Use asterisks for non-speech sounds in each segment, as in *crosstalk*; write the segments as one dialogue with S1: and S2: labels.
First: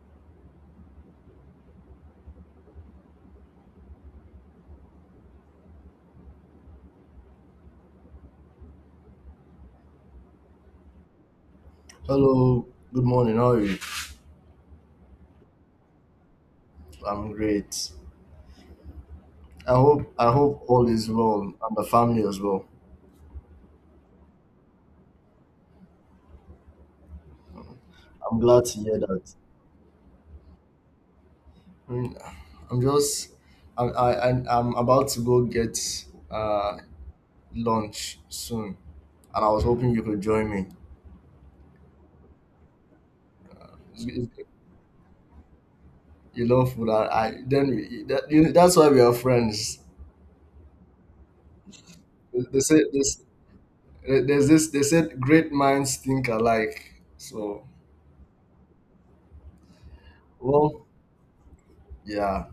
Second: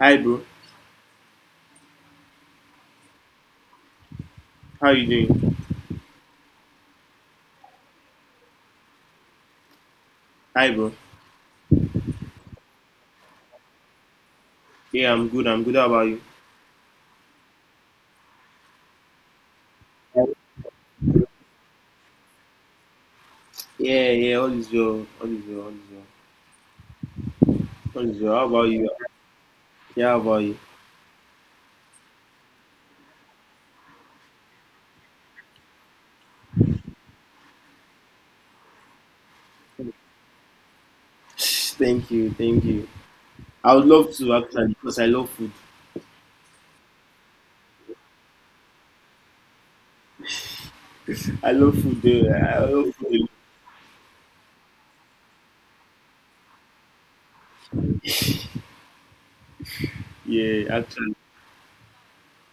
S1: Hi, bro. How you doing? Hi, bro.
S2: Hello, good morning. How are you?
S1: Yeah, I'm good. I'm good. How about you?
S2: I'm great. I hope all is well and the family as well.
S1: Yeah, yeah. All is well. All is well. All is well. All is well.
S2: I'm
S1: How
S2: glad
S1: about
S2: to
S1: you?
S2: hear that.
S1: Yeah, how about you?
S2: I mean, I'm just I I'm about to go get uh lunch soon, and I was hoping you
S1: *laughs*
S2: could join me.
S1: Thank you. Thank you. I would love
S2: You
S1: to actually because I love food.
S2: you love food. I then we- that, you, that's why we are friends.
S1: I love food. I
S2: They say
S1: love
S2: this.
S1: food. Eh.
S2: There's this. They said great minds think alike.
S1: Yeah,
S2: Well,
S1: actually,
S2: yeah.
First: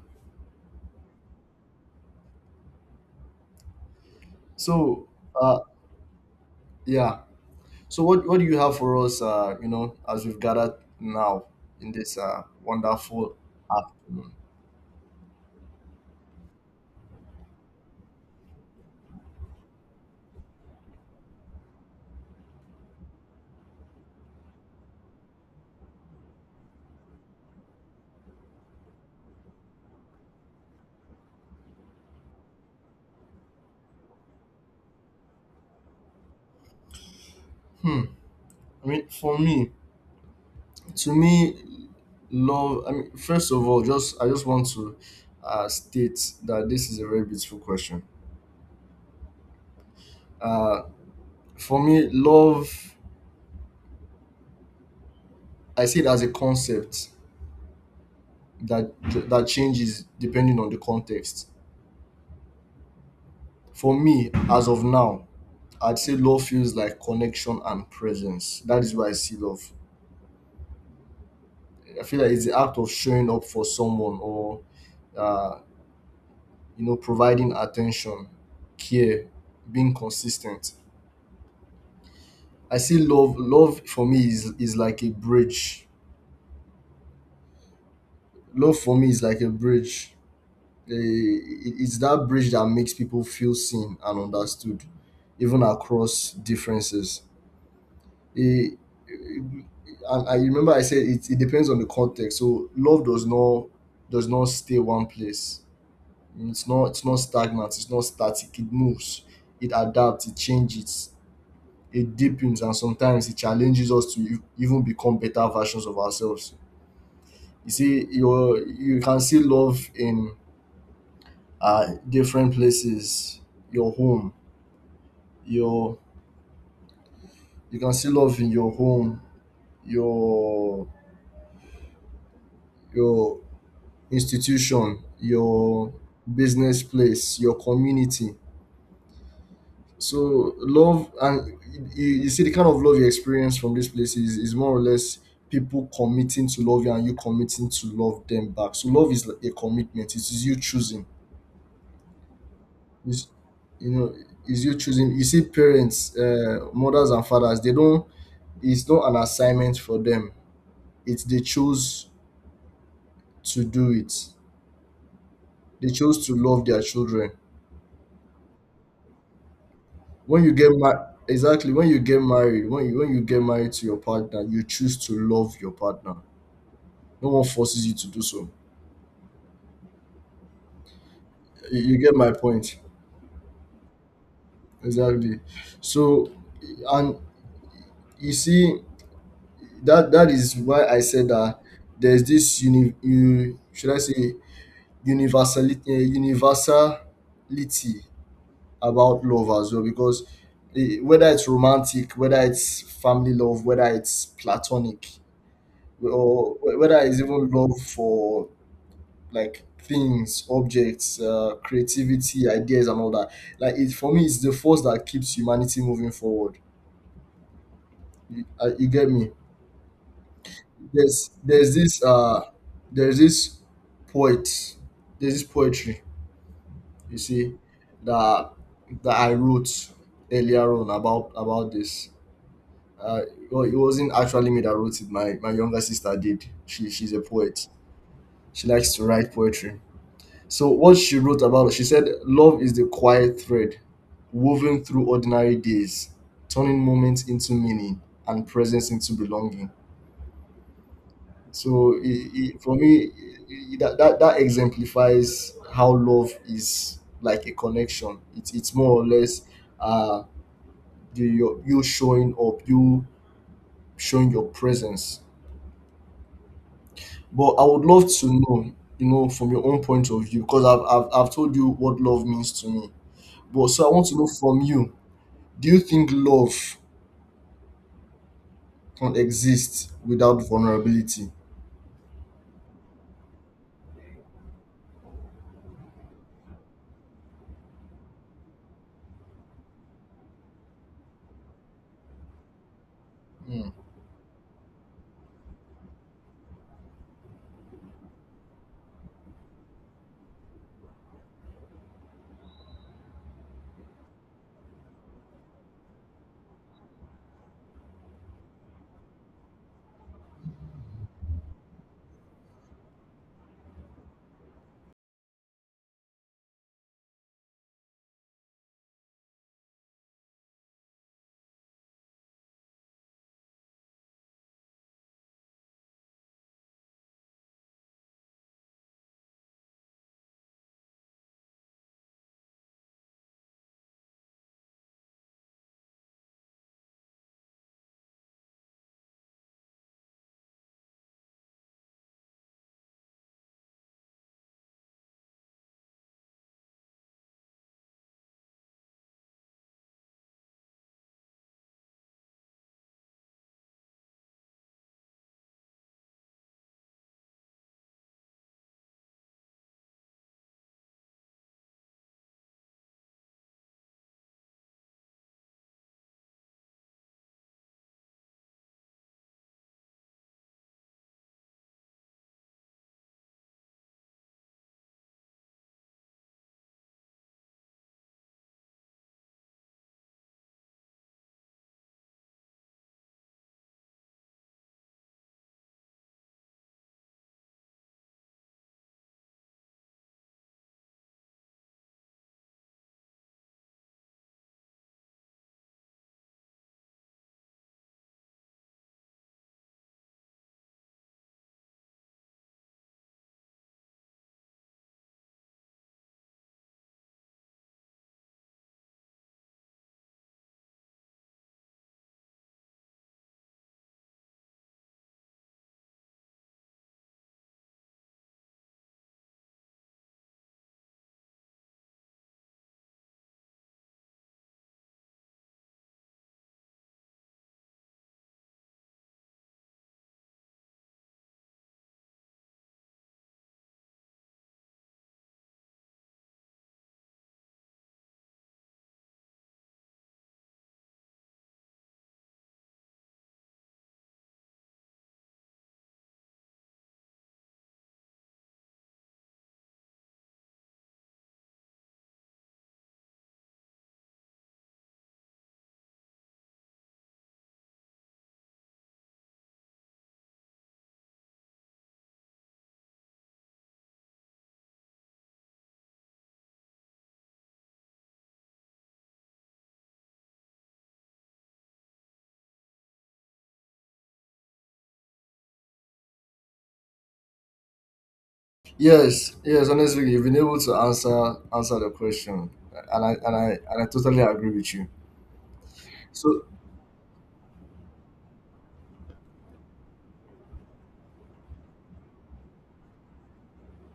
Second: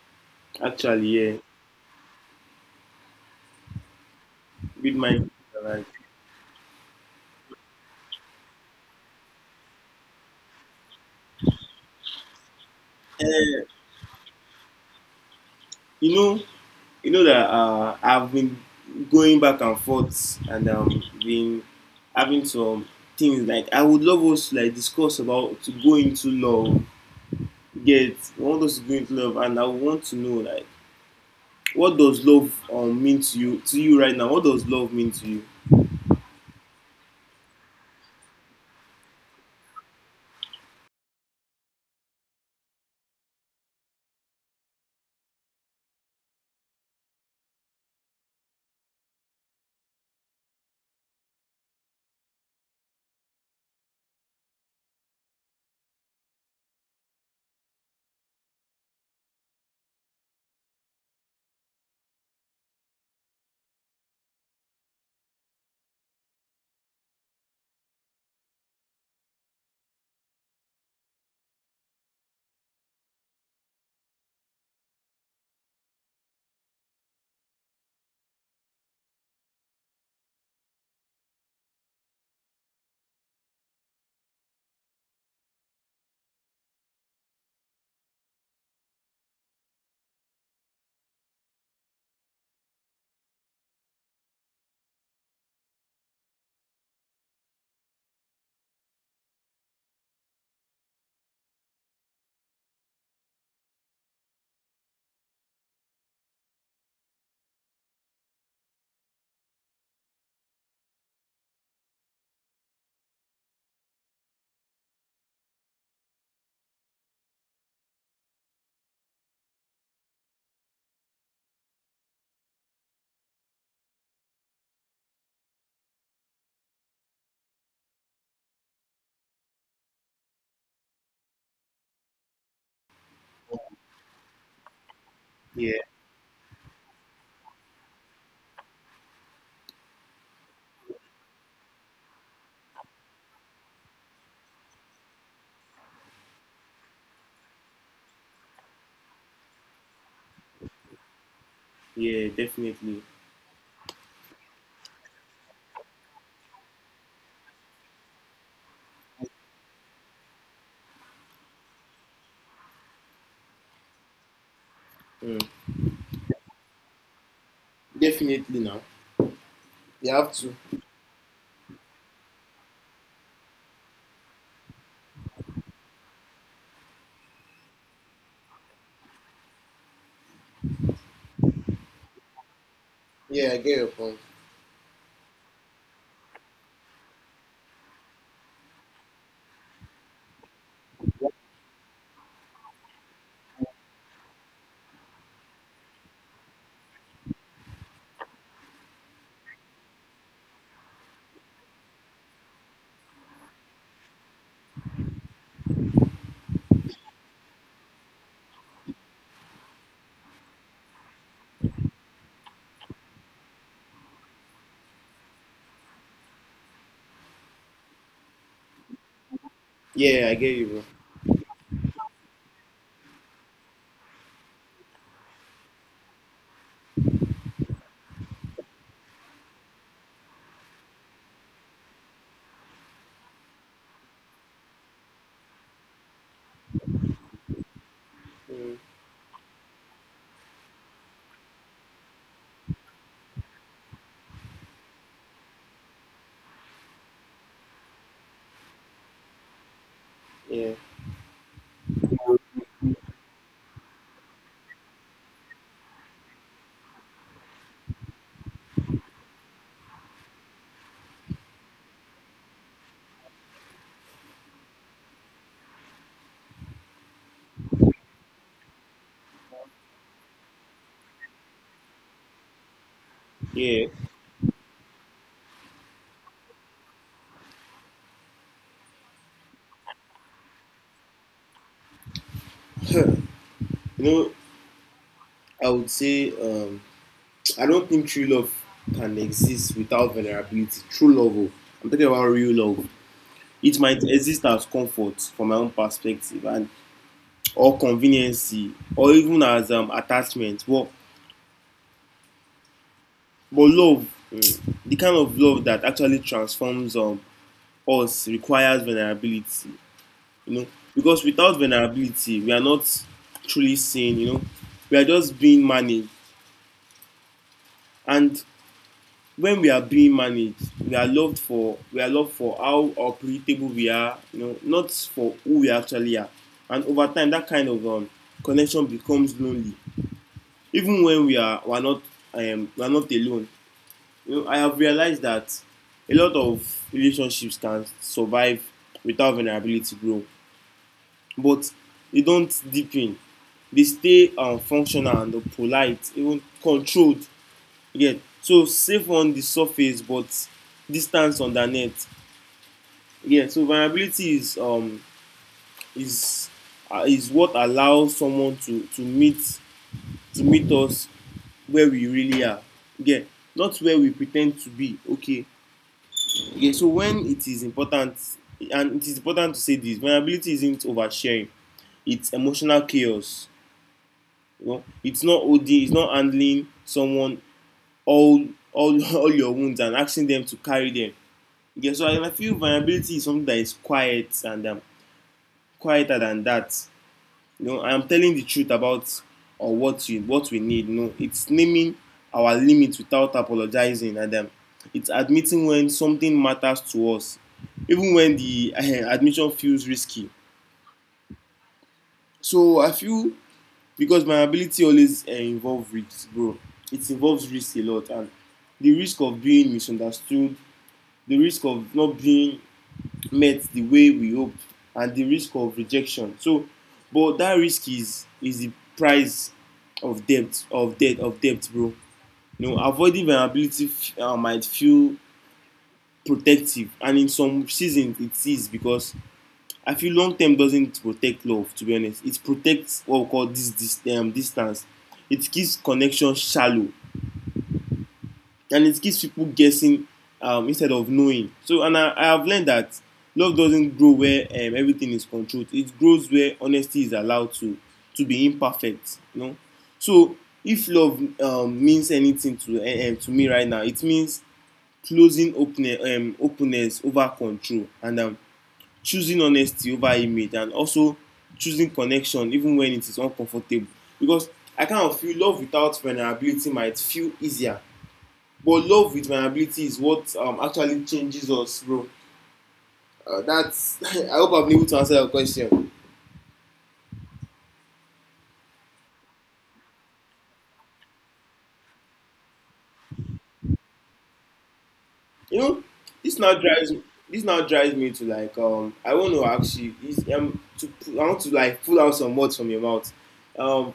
S1: actually, yeah. With
S2: So
S1: my,
S2: uh, yeah. So what do you have for us? As we've gathered now in this wonderful
S1: eh,
S2: afternoon.
S1: you know, you know that I've been going back and forth and been having some things like I would love us to like discuss about to go into love. Get I want us to go into love, and I want to know like what does love mean to you right now? What does love mean to you?
S2: Hmm. I mean, for me, to me, love. I mean, first of all, just I just want to state that this is a very beautiful question. Uh, Love. I see it as a concept that that changes depending on the context. For me, as of now, I'd say love feels like connection and presence. That is why I see love. I feel like it's the act of showing up for someone or uh, you know, providing attention, care, being consistent. I see love. Love for me is like a bridge. Love for me is like a bridge. Eh, It's that bridge that makes people feel seen and understood, even across differences. Eh, eh, and I remember I said it, it depends on the context. So love does not stay one place. It's not stagnant, it's not static, it moves, it adapts, it changes, it deepens, and sometimes it challenges us to even become better versions of ourselves. You see, you can see love in different places, your home, your you can see love in your home, your your institution,
S1: Yeah,
S2: your business place, your community. So love and You see the kind of love you experience from these places is more or less people committing to love you and you committing to love them back. So love is like a commitment. It is you choosing.
S1: yeah, definitely,
S2: It's, you know, is you choosing. You see parents, mothers and fathers, they don't, it's not an assignment for them. It's, they choose to do it.
S1: mm.
S2: They chose to love their children.
S1: Definitely now. You have
S2: When you
S1: to.
S2: get married exactly when you get married, when you get married to your partner, you choose to love your partner. No one forces you to do so. You get my point.
S1: Yeah, I get your point.
S2: Exactly. So, and you see, that is why I said that there's this should I say universality about love as well, because whether it's romantic, whether it's family love, whether it's platonic, or whether it's even love for like things, objects, creativity, ideas, and all that. Like it For me, it's the force that keeps humanity moving forward. You get me?
S1: Yeah, I get you, bro.
S2: There's there's this uh there's this poet there's this poetry you see that that I wrote earlier on about this. Uh, it wasn't actually me that wrote it. My younger sister did. She's a poet. She
S1: Mm.
S2: likes to write poetry. So what she wrote about, she said, love is the quiet thread woven through ordinary days, turning moments into meaning and presence into belonging.
S1: Yeah,
S2: So for me, that exemplifies how love is like a connection. It's more or less uh you showing up, you showing your presence. But I would love to know, you know, from your own point of view, because I've told you what love means to me. But so
S1: yeah.
S2: I want
S1: You
S2: to know from you, do you think love can exist without vulnerability?
S1: know, I would say I don't think true love can exist without vulnerability. True love, oh, I'm talking about real love.
S2: Hmm.
S1: It might exist as comfort from my own perspective, and or convenience, or even as attachment. But love, mm, the kind of love that actually transforms us requires vulnerability. You know, because without vulnerability, we are not truly seen. You know, we are just being managed, and when we are being managed, we are loved for how operatable we are, you know, not for who we actually are. And over time, that kind of connection becomes lonely. Even when we are not alone. You know, I have realized that a lot of relationships can survive without vulnerability grow, but they don't deepen. They stay functional and polite, even controlled. Yeah, so safe on the surface but distance on the net. Yeah, so vulnerability is is what allows someone to to meet us where we really are. Yeah, not where we pretend to be okay. Yeah, so when it is important, and it is important to say, this vulnerability isn't oversharing, it's emotional chaos. You know, it's not handling someone all all *laughs* all your wounds and asking them to carry them. Yeah, so I feel vulnerability is something that is quiet and quieter than that. You know, I'm telling the truth about or what we need. You know, it's naming our limits without apologizing, and it's admitting when something matters to us, even when the admission feels risky. So I feel because vulnerability always involves risks, bro. It involves risk a lot, and the risk of being misunderstood, the risk of not being met the way we hope, and the risk of rejection. So but that risk is the price of debt bro. You know, avoiding vulnerability might feel protective, and in some seasons it is, because I feel long term doesn't protect love, to be honest. It protects what we call this this distance. It keeps connection shallow, and it keeps people guessing instead of knowing. So, and I have learned that love doesn't grow where everything is controlled. It grows where honesty is allowed to be imperfect. You know, so if love means anything to me right now, it means openness over control, and choosing honesty over image, and also choosing connection even when it is uncomfortable. Because I kind of feel love without vulnerability might feel easier, but love with my ability is what actually changes us, bro. That's *laughs* I hope I've been able to answer your question.
S2: Yes, yes. Honestly, you've been able to answer the question, and I totally agree with you.
S1: You know, this
S2: So,
S1: now drives me- this now drives me to like I want to ask you is I want to like pull out some words from your mouth. Um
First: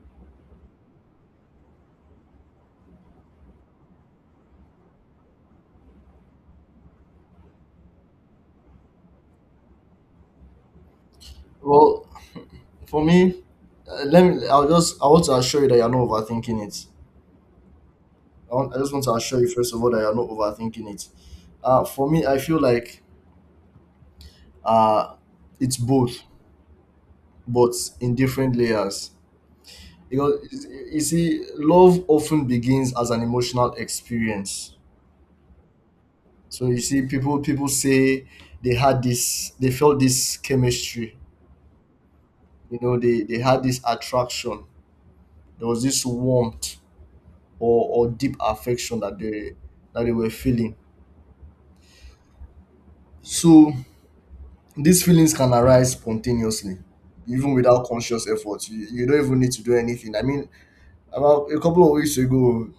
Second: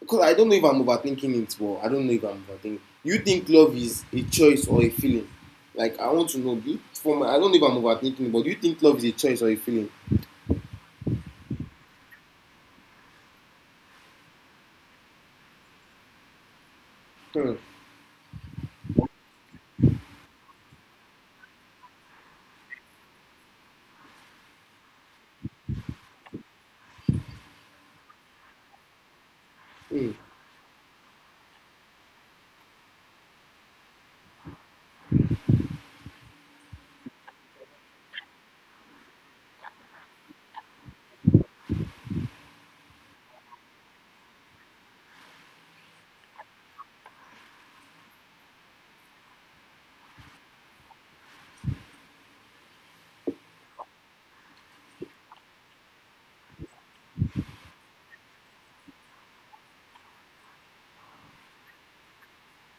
S1: because I don't know if I'm overthinking it, but I don't know if I'm overthinking. You think love is a choice or a feeling? Like I want to know. Do you, from I don't know if I'm overthinking, but do you think love is a choice or a feeling?
S2: well, for me, let me. I'll just. I want to assure you that you're not overthinking it.
S1: Hmm.
S2: I just want to assure you, first of all, that you're not overthinking it. For me, I feel like, uh, it's both, but in different layers.
S1: Hmm.
S2: Because you see, love often begins as an emotional experience. So you see, people say they had this, they felt this chemistry. You know, they had this attraction. There was this warmth or deep affection that they were feeling. So these feelings can arise spontaneously, even without conscious effort. You don't even need to do anything. I mean, about a couple of weeks ago,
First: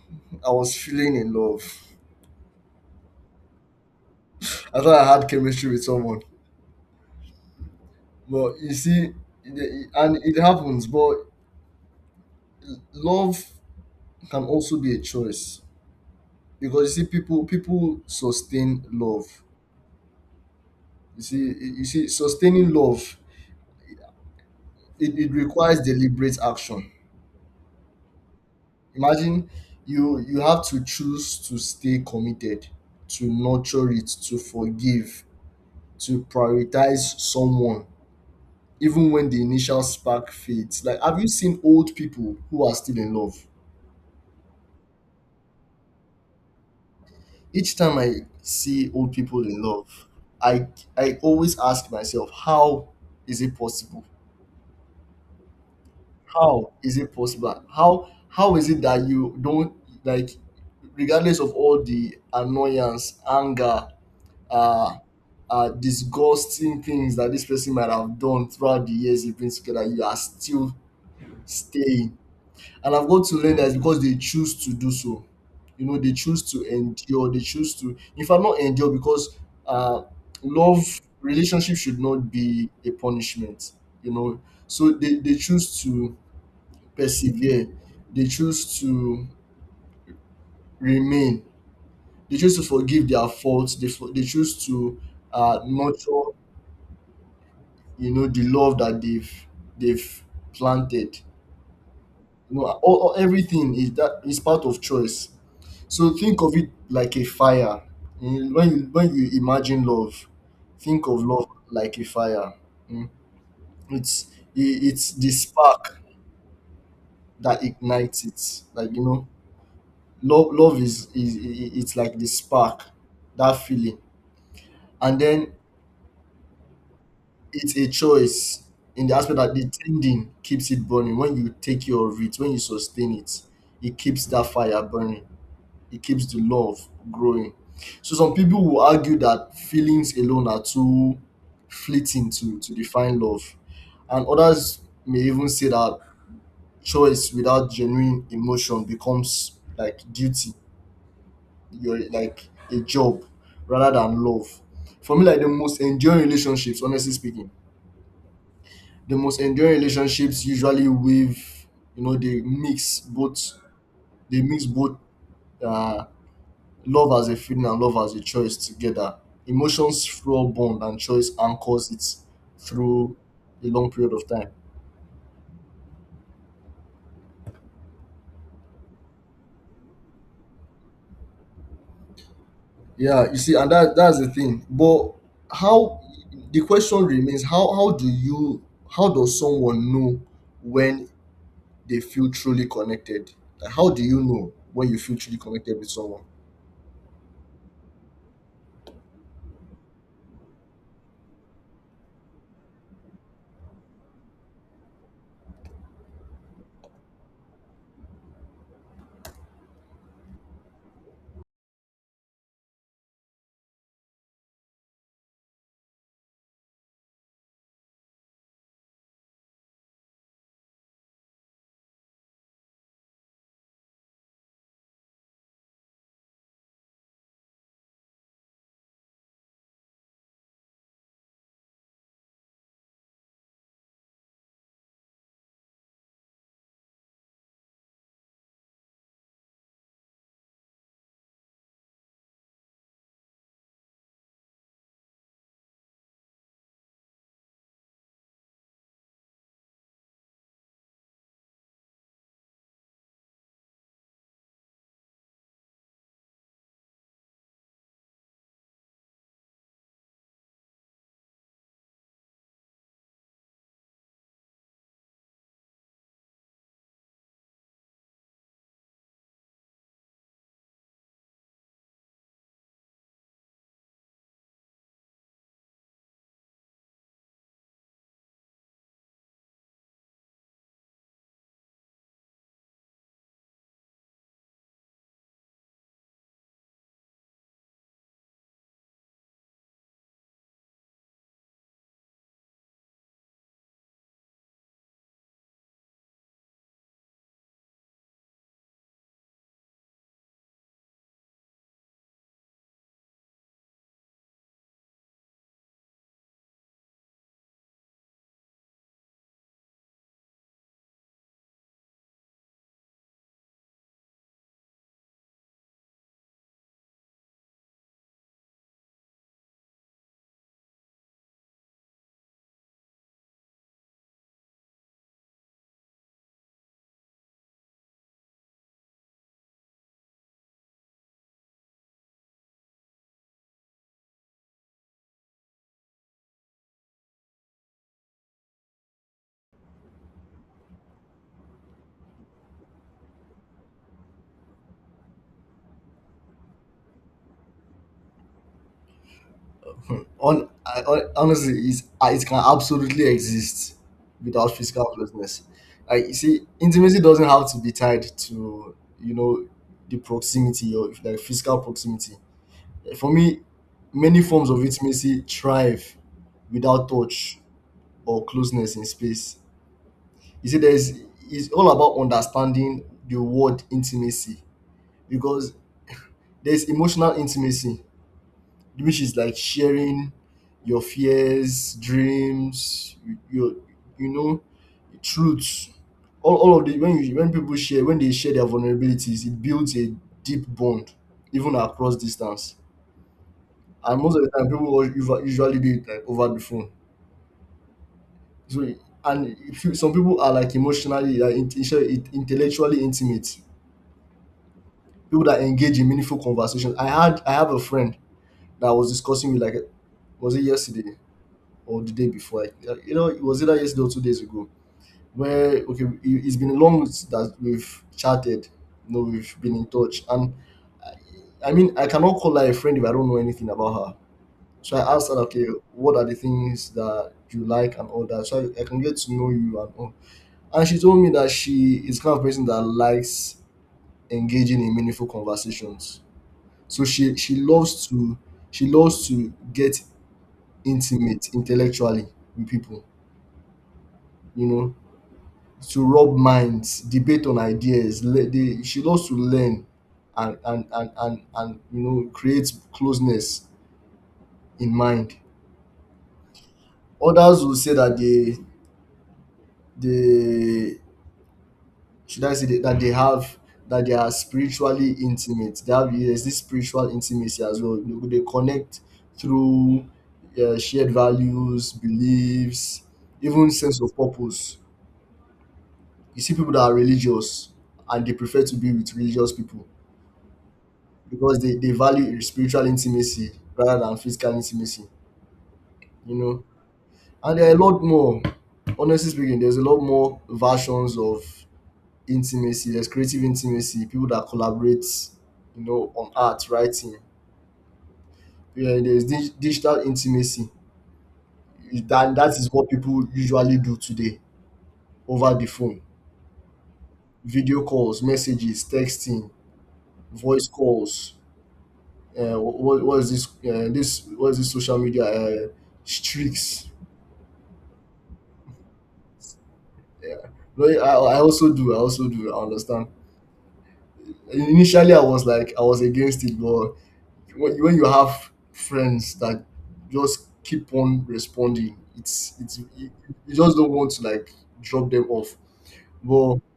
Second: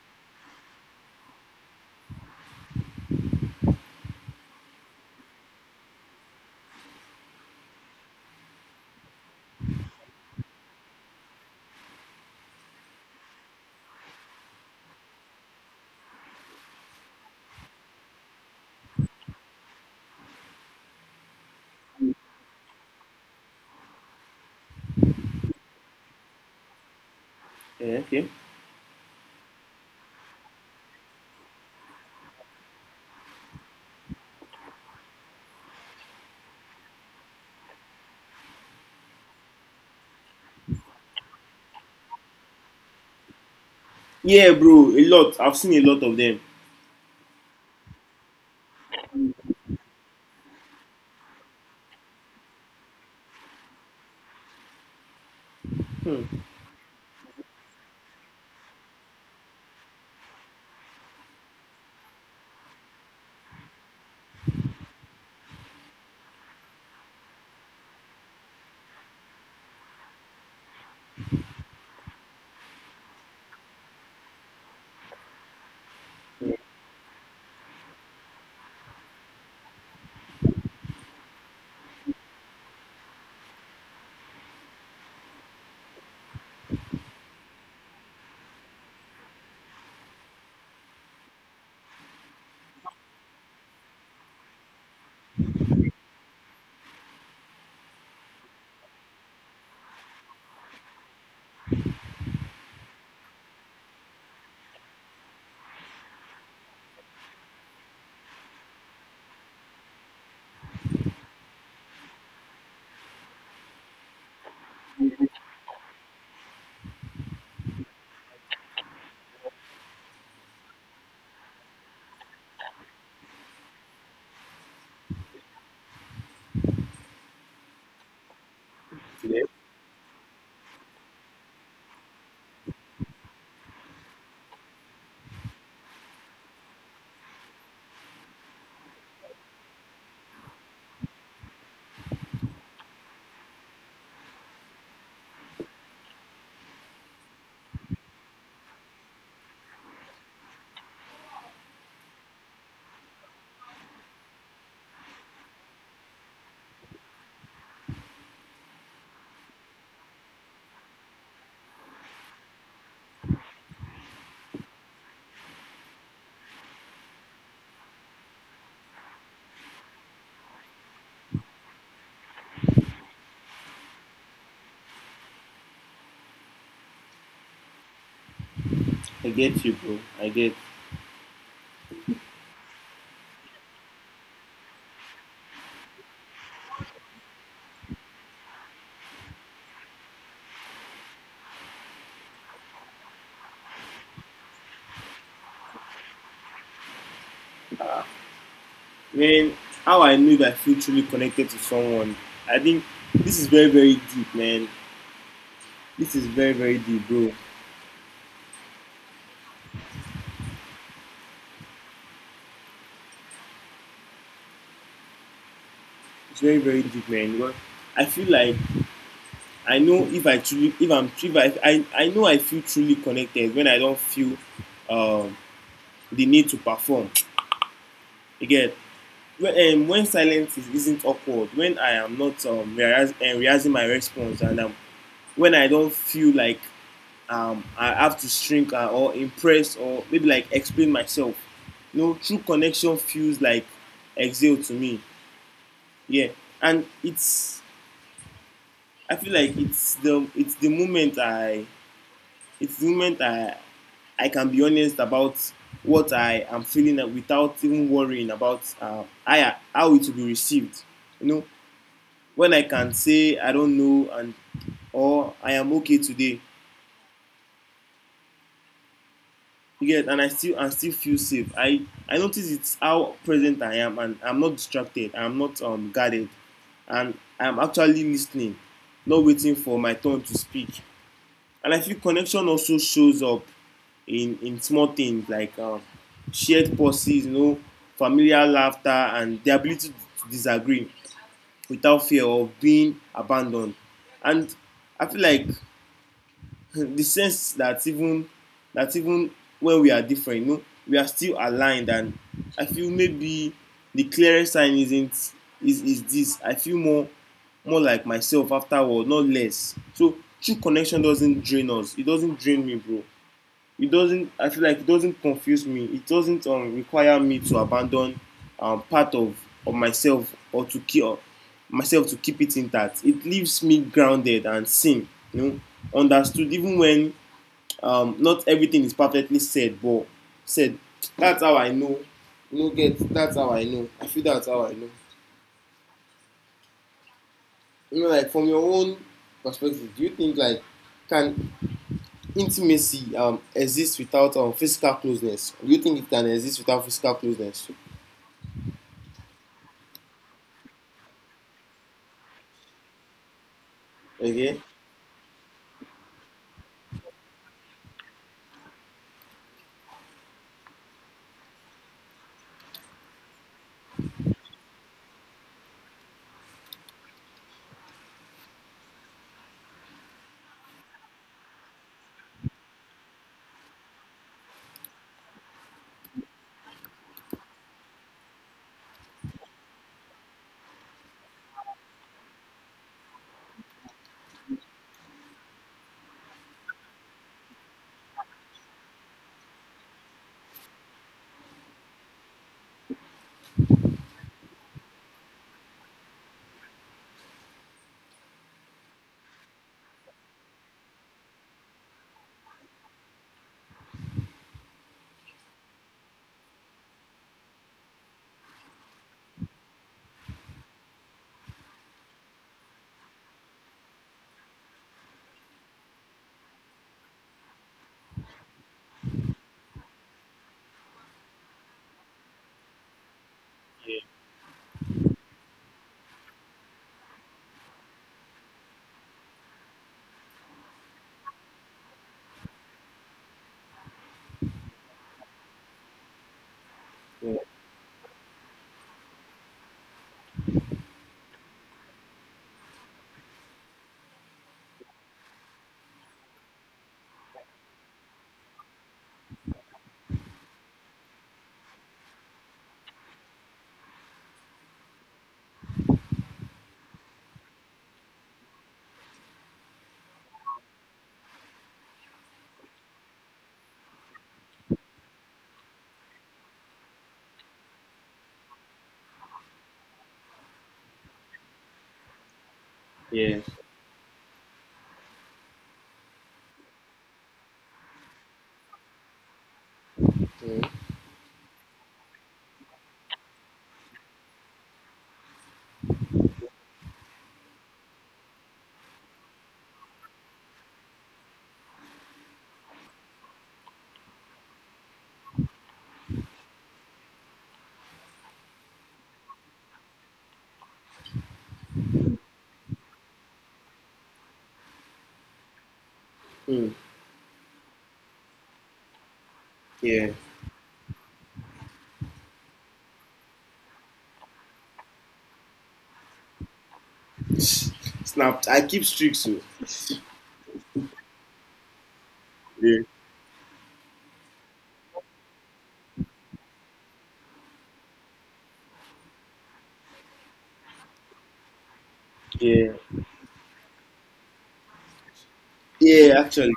S2: I was feeling in love. I thought I had chemistry with someone, but you see, and it happens. But love can also be a choice, because you see people sustain love. You see sustaining love, it requires deliberate action.
S1: Yeah, okay.
S2: Imagine you have to choose to stay committed, to nurture it, to forgive, to prioritize someone, even when the initial spark fades. Like, have you seen old people who are still in love?
S1: Yeah, bro, a lot. I've seen a lot of them.
S2: Each time I see old people in love, i I always ask myself, how is it possible?
S1: Hmm.
S2: How is it possible? How is it that you don't, like, regardless of all the annoyance, anger, uh, disgusting things that this person might have done throughout the years you've been together, you are still staying. And I've got to learn that it's because they choose to do so. You know, they choose to endure. They choose to, if I'm not endure, because uh, love relationship should not be a punishment. You know, so they choose to persevere. They choose to remain. They choose to forgive their faults. They choose to nurture, you know, the love that they've planted. You know, all- everything is that is part of choice. So think of it like a fire. Mm, when you, when you imagine love, think of love like a fire. Mm. It's the spark that ignites it. Like, you know, love is, it's like the spark, that feeling, and then it's a choice, in the aspect
S1: Yeah,
S2: that the tending keeps it burning. When you take care of it, when you sustain it, it keeps that fire burning, it keeps the love growing. So some people will argue that feelings alone are too fleeting to define love, and others may even say that choice without genuine emotion becomes like duty, your like a job, rather than love. For me, like the most enduring relationships, honestly speaking, the most enduring relationships usually, with you know, they mix both uh, love as a feeling and love as a choice together. Emotions fuel bond and choice anchors it through a long period of time.
S1: I get you, bro. I get.
S2: Yeah, you see, and that's the thing. But how, the question remains: how do you, how does someone know when they feel truly connected? Like, how do you know when you feel truly connected with someone?
S1: Man, how I knew that I feel truly connected to someone. I think this is very, very deep, man. This is very, very deep, bro. It's very, very deep, man. Because I feel like I know if I truly, if I'm, if I, I know I feel truly connected when I don't feel um, the need to perform. Again, when silence is, isn't awkward, when I am not realizing my response, and when I don't feel like I have to shrink or impress or maybe like explain myself. You know, true connection feels like exhale to me. Yeah, and it's I feel like it's the moment it's the moment I I can be honest about what I am feeling without even worrying about how it will be received. You know, when I can say I don't know, and or I am okay today. You get, and I still feel safe. I notice it's how present I am, and I'm not distracted. I'm not guarded, and I'm actually listening, not waiting for my turn to speak. And I feel connection also shows up in small things like shared pauses, you know, familiar laughter, and the ability to disagree without fear of being abandoned. And I feel like *laughs* the sense that even when we are different, you know, we are still aligned. And I feel maybe the clearest sign isn't is this. I feel more like myself afterward, not less. So true connection doesn't drain us. It doesn't drain me, bro. It doesn't, I feel like it doesn't confuse me, it doesn't require me to abandon um, part of, of myself or to keep or myself to keep it intact. It leaves me grounded and seen, you know, understood even when not everything is perfectly said but said. That's how I know, you know. Get, that's how I know, you know. Like from your own perspective, do you think like can intimacy exists without physical closeness? Do you think it can exist without physical closeness?
S2: Hon- honestly, it can absolutely exist without
S1: Okay.
S2: physical closeness. Like, you see, intimacy doesn't have to be tied to, you know, the proximity, or if like physical proximity. For me, many forms of intimacy thrive without touch or closeness in space. You see, there's it's all about understanding the word intimacy, because there's emotional intimacy, which is like sharing your fears, dreams, your, you know, truths. All of the When you, when people share, when they share their vulnerabilities, it builds a deep bond, even across distance. And most of the time, people usually do it like over the phone. So, and if you, some people are like emotionally, like intellectually intimate. People that engage in meaningful conversations. I have a friend that I was discussing with, like, was it yesterday? Or the day before. I- You know, it was either yesterday or two days ago. Where, okay, it- it's been long that we've chatted. You know, we've been in touch, and I mean, I cannot call her a friend if I don't know anything about her. So I asked her, okay, what are the things that you like and all that, so I can get to know you and all. And she told me that she is the kind of person that likes engaging in meaningful conversations. So she
S1: Yeah.
S2: loves to, she loves to get intimate intellectually with people. You know, to rub minds, debate on ideas. She loves to learn and, and, you know, create closeness in mind. Others will say that they, should I say, that that they have that they are spiritually intimate. They have there's this spiritual intimacy as well. You know, they connect through shared values, beliefs,
S1: Yeah.
S2: even sense of purpose. You see people that are religious and they prefer to be with religious people
S1: Mm.
S2: because they value spiritual intimacy rather than physical intimacy, you know. And there are a lot more, honestly speaking, there's a lot more versions of intimacy. There's creative intimacy, people that collaborate, you know, on art, writing. Yeah, there's digital intimacy. That is what people usually do today over the phone.
S1: Mm.
S2: Video calls, messages, texting,
S1: Yeah.
S2: voice calls. What is this? This, what is this social media streaks?
S1: Snapped. I keep streaks. So.
S2: No, I also do. I also do. I
S1: Yeah.
S2: understand. Initially, I was like, I was against it, but when you have friends that just keep on responding, it's
S1: Yeah.
S2: you you just don't want to like drop them off.
S1: Yeah,
S2: But
S1: actually.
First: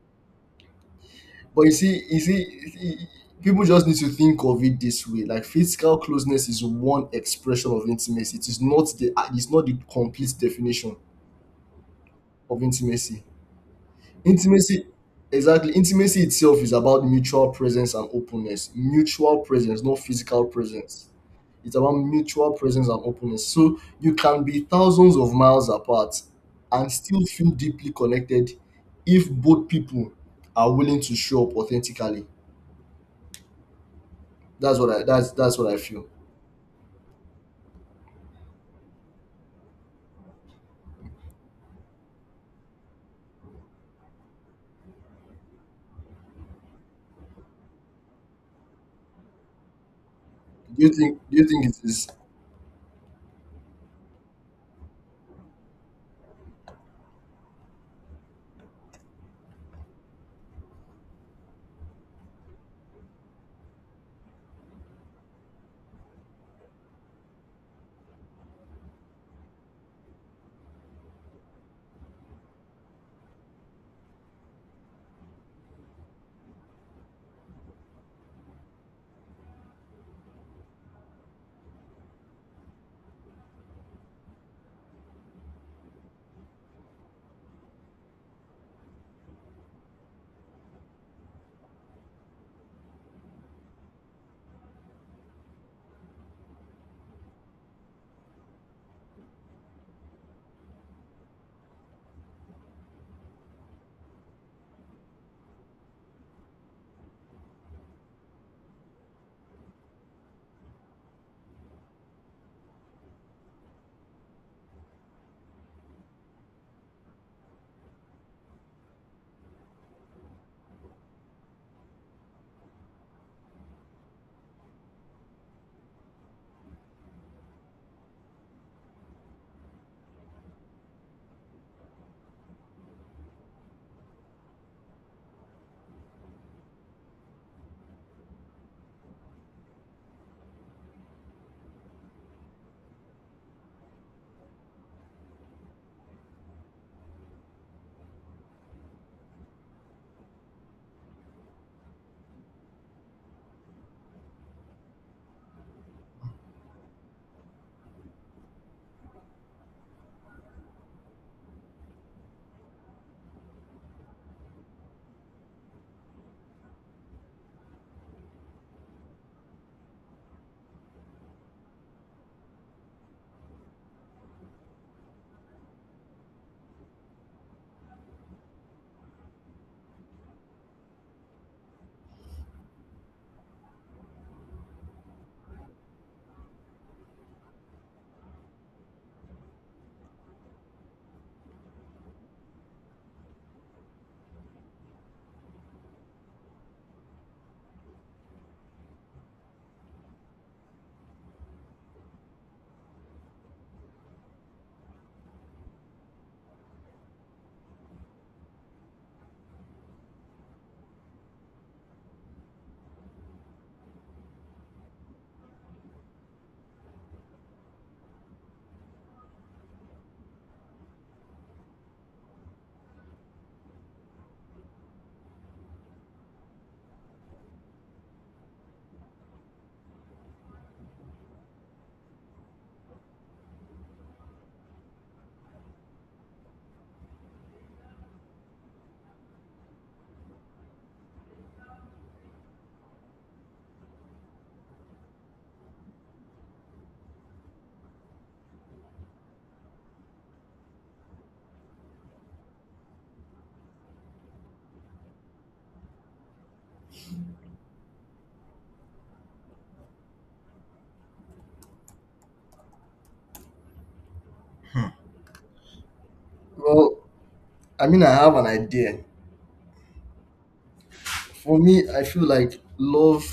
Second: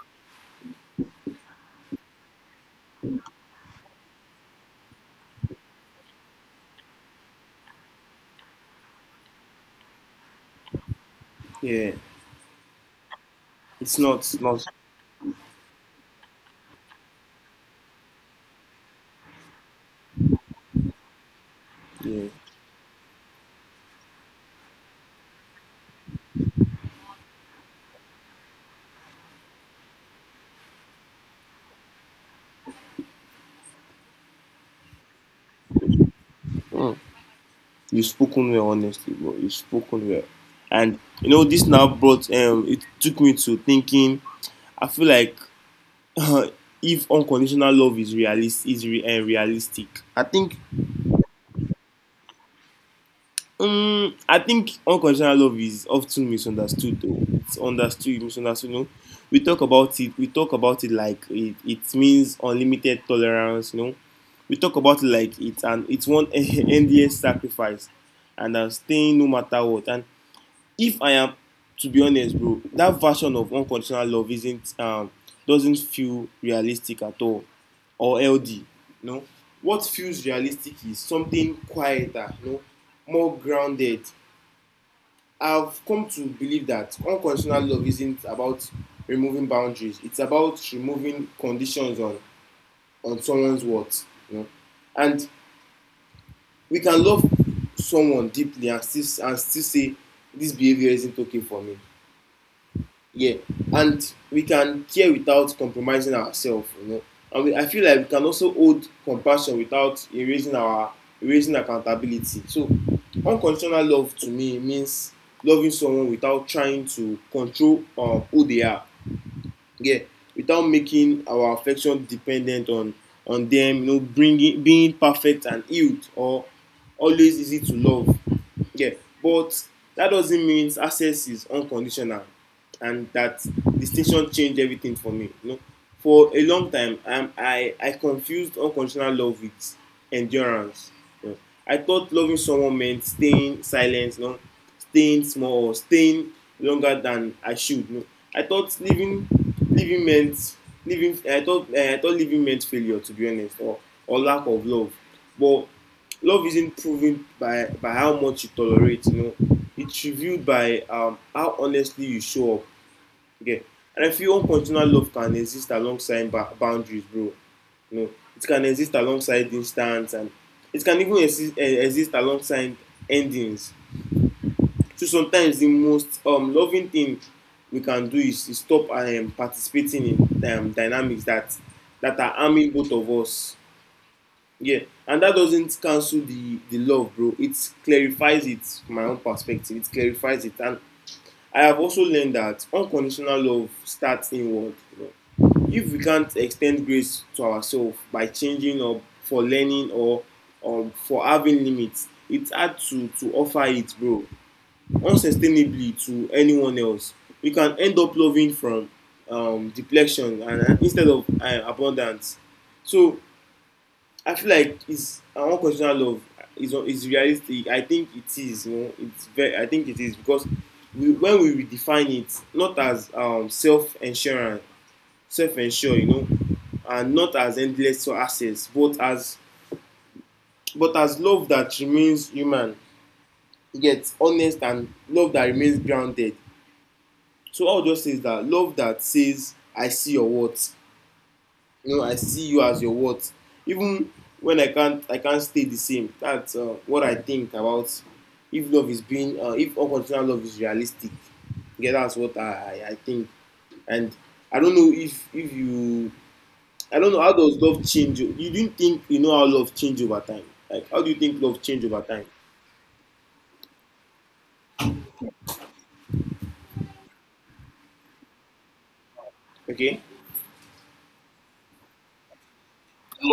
S2: but you see, you see, you see, people just need to think of it this way. Like physical closeness is one expression of intimacy. It is not the it's not the complete definition
S1: Yeah.
S2: of intimacy.
S1: It's not. It's not.
S2: Intimacy, exactly. Intimacy itself is about mutual presence and openness. Mutual presence, not physical presence. It's about
S1: Yeah.
S2: mutual presence and openness. So you can be thousands of miles apart and still feel deeply connected if both people are willing to show up authentically. That's that's what I feel.
S1: Mm. You've spoken well, honestly, bro. You've spoken well. And, you know, this now brought, it took me to thinking, I feel like *laughs* if unconditional love is realistic, I think.
S2: Do you think it is?
S1: I think unconditional love is often misunderstood though. Misunderstood. You know, We talk about it like it means unlimited tolerance. You know, we talk about it like it's one *laughs* endless sacrifice, and I'm staying no matter what. And if I am to be honest, bro, that version of unconditional love isn't doesn't feel realistic at all. Or LD. No. What feels realistic is something quieter, you know, more grounded. I've come to believe that unconditional love isn't about removing boundaries. It's about removing conditions on someone's words. You know? And we can love someone deeply and still say this behavior isn't okay for me. Yeah, and we can care without compromising ourselves, you know. And we, I feel like we can also hold compassion without erasing accountability. So, unconditional love to me means loving someone without trying to control who they are. Yeah, without making our affection dependent on them, you know, bringing being perfect and healed or always easy to love. Yeah, but that doesn't mean access is unconditional, and that distinction changed everything for me. You know, for a long time, I confused unconditional love with endurance. You know, I thought loving someone meant staying silent, you know, staying small, or staying longer than I should. You know, I thought living living meant living. I thought living meant failure, to be honest, or lack of love. But love isn't proven by how much you tolerate, you know. It's revealed by how honestly you show up. Okay. And I feel unconditional love can exist alongside boundaries, bro. You know, it can exist alongside instance, and it can even exist alongside endings. So sometimes the most loving thing we can do is stop participating in dynamics that are harming both of us. Yeah, and that doesn't cancel the love, bro. It clarifies it from my own perspective. It clarifies it, and I have also learned that unconditional love starts inward. You know? If we can't extend grace to ourselves by changing or for learning or for having limits, it's hard to offer it, bro, unsustainably to anyone else. We can end up loving from depletion and instead of abundance. So I feel like it's an unconditional love. It's realistic. I think it is. You know, it's very. I think it is because when we redefine it, not as self-insurance, self-insure, you know, and not as endless access, but as love that remains human, gets honest and love that remains grounded. So I'll just say is that love that says I see your worth, you know, I see you as your worth even when I can't stay the same. That's what I think about if love is being if unconditional love is realistic. Yeah, that's what I I think. And I don't know if you, I don't know how does love change you didn't think, you know, how love change over time. Like how do you think love change over time?
S2: Well, I mean, I have an idea.
S1: Okay.
S2: For me, I feel like love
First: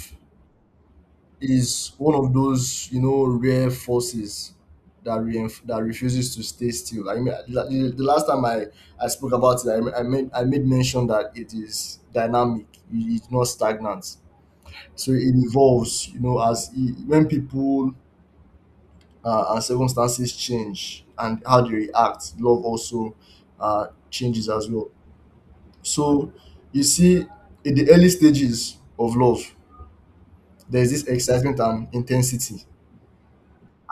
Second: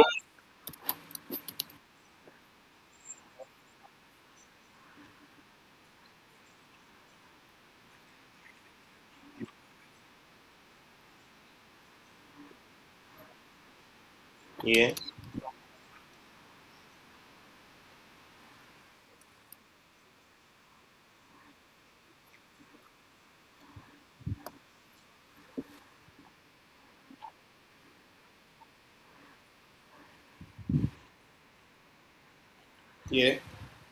S2: is one of those, you know, rare forces that refuses to stay still. I mean, the last time I spoke about it, I, I made mention that it is dynamic. It- It's not stagnant.
S1: Yeah.
S2: So it evolves. You know, as I when people and circumstances change and how they react, love also changes as well. So you see, in the early stages of love, there's this excitement and intensity.
S1: Yeah.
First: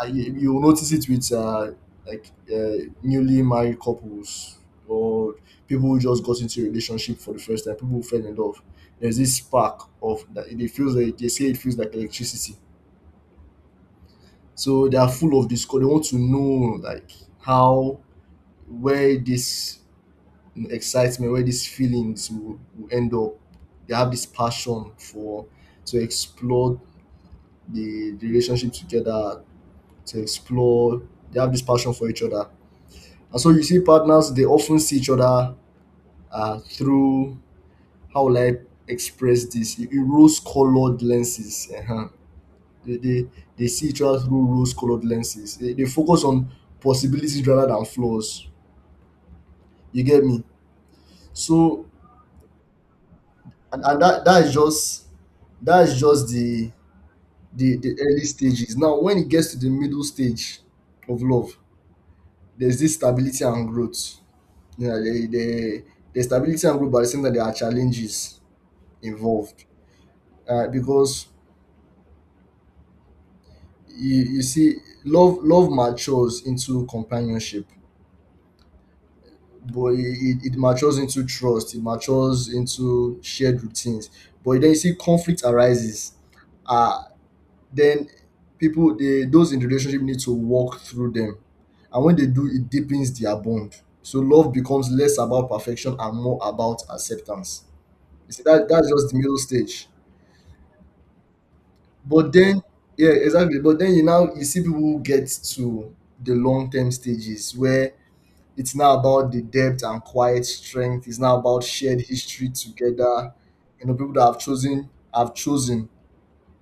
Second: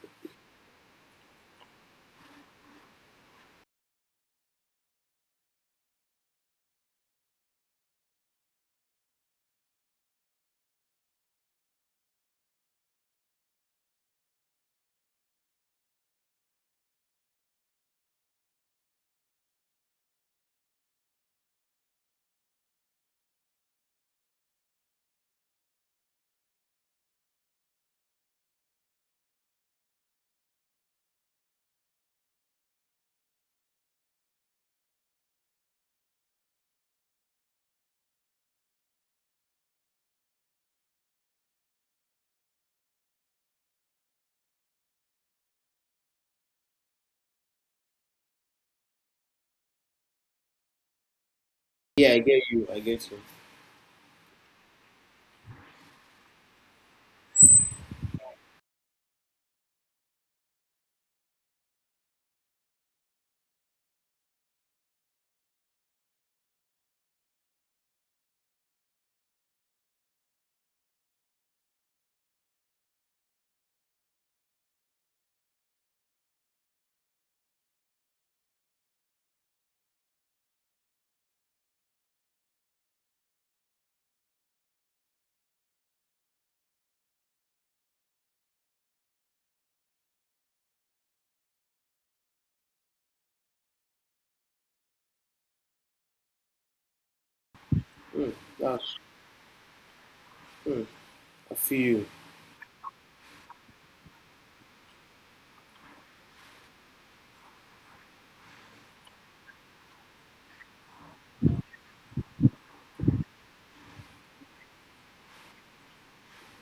S2: I, you will notice it with like newly married couples or people who just got into a relationship for the first time, people who fell in love. There's this spark of that it feels like, they say it feels like electricity. So they are full of this. They want to know like how where this excitement, where these feelings will end up. They have this passion for to explore the relationship together, to explore. They have this passion for each other. And so you see partners, they often see each other through, how will I express this? Rose colored lenses. Uh-huh. They, they, they see each other through rose colored lenses. They focus on possibilities rather than flaws. You get me? So,
S1: Yeah, I get you, I get you.
S2: and that is just that is just the, the early stages. Now when it gets to the middle stage of love, there's this stability and growth. Yeah, the stability and growth, but at the same time there are challenges involved, because you see love love matures into companionship, but it matures into trust, it matures into shared routines. But then you see conflict arises, uh then people, they those in the relationship need to walk through them, and when they do, it deepens their bond. So love becomes less about perfection and more about acceptance.
S1: Mm.
S2: You see, that's
S1: That's
S2: just the middle stage.
S1: mm, I feel you.
S2: But then, yeah, exactly. But then you now, you see people who get to the long term stages where it's now about the depth and quiet strength. It's now about shared history together. You know, people that have chosen,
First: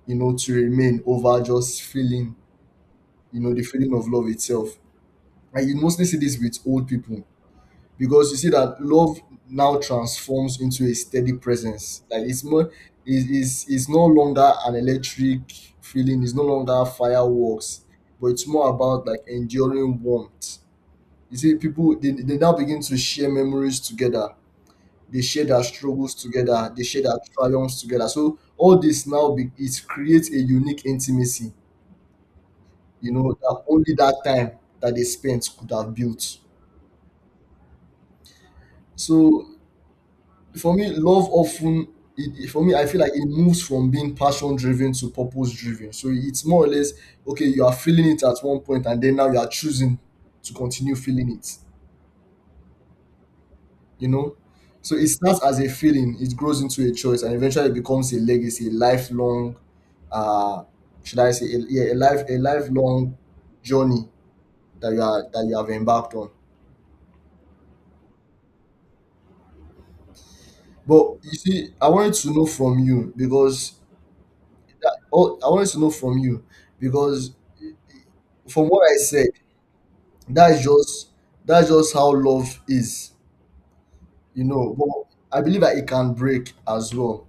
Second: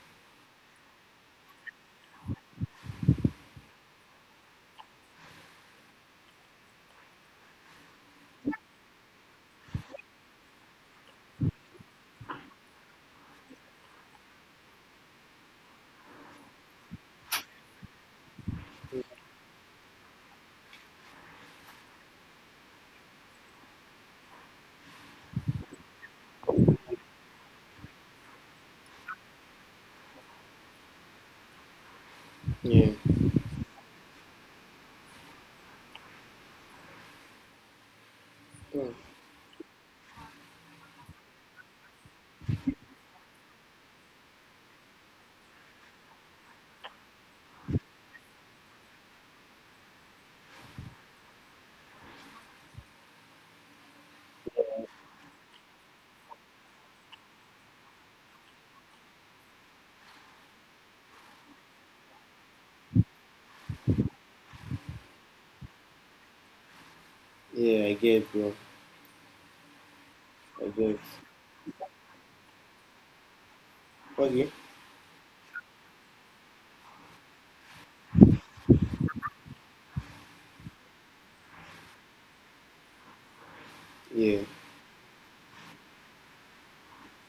S2: you know, to remain over just feeling, you know, the feeling of love itself. And you mostly see this with old people because you see that love now transforms into a steady presence. Like it's more, is it's no longer an electric feeling. It's no longer fireworks, but it's more about like enduring warmth. You see, people they now begin to share memories together. They share their struggles together. They share their triumphs together. So all this now it creates a unique intimacy.
S1: Yeah.
S2: You know that only that time that they spent could have built.
S1: Mm.
S2: So for me, love often for me, I feel like it moves from being passion driven to purpose driven. So it's more or less okay, you are feeling it at one point, and then now you are choosing to continue feeling it, you know? So it starts as a feeling, it grows into a choice, and eventually it becomes a legacy, a lifelong uh should I say a, yeah, a life a lifelong journey that you are that you have embarked on.
S1: Yeah, I get bro, I get.
S2: But you see, I wanted to know from you because
S1: Okay.
S2: oh, I wanted to know from you because from what I said, that's just that's just how love is,
S1: Yeah.
S2: you know. But I believe that it can break as well.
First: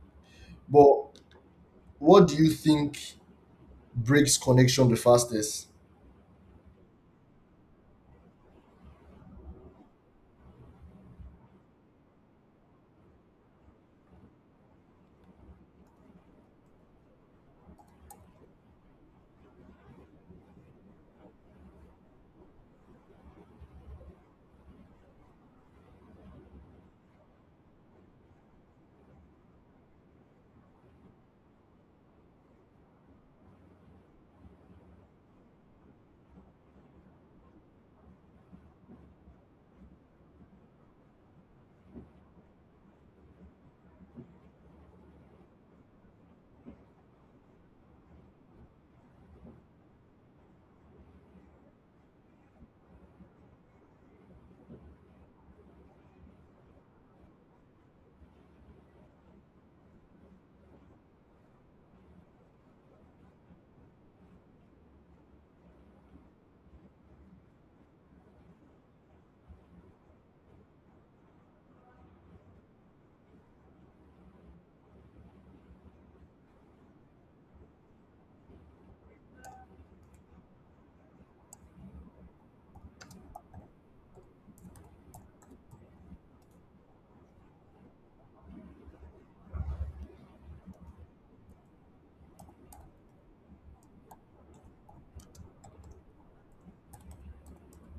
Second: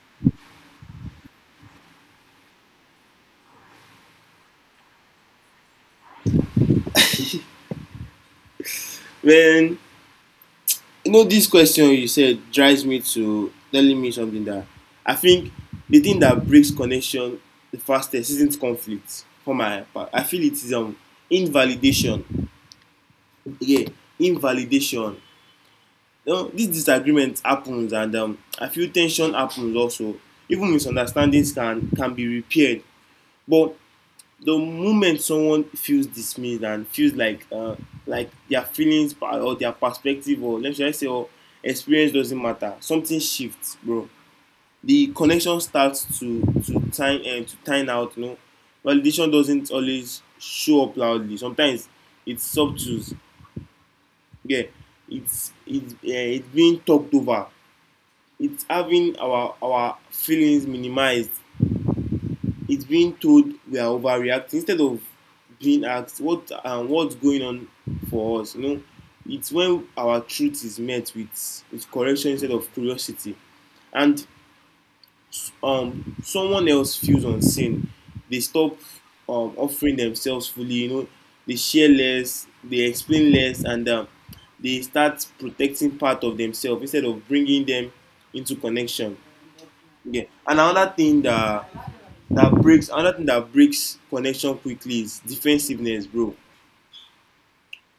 S2: But what do you think breaks connection the fastest?
S1: When, you know, this question you said drives me to telling me something that I think the thing that breaks connection the fastest isn't conflict for my part. I feel it is invalidation. Yeah, invalidation. You know, this disagreement happens and I feel tension happens also. Even misunderstandings can be repaired. But the moment someone feels dismissed and feels like their feelings or their perspective or let's just say or experience doesn't matter, something shifts, bro. The connection starts to time and to time out, you know. Validation doesn't always show up loudly. Sometimes it's subtle. Yeah, it's being talked over. It's having our feelings minimized. It's being told we are overreacting instead of being asked what and what's going on for us, you know. It's when our truth is met with correction instead of curiosity. And someone else feels unseen, they stop offering themselves fully, you know. They share less, they explain less, and they start protecting part of themselves instead of bringing them into connection. Yeah, and another thing that breaks connection quickly is defensiveness, bro.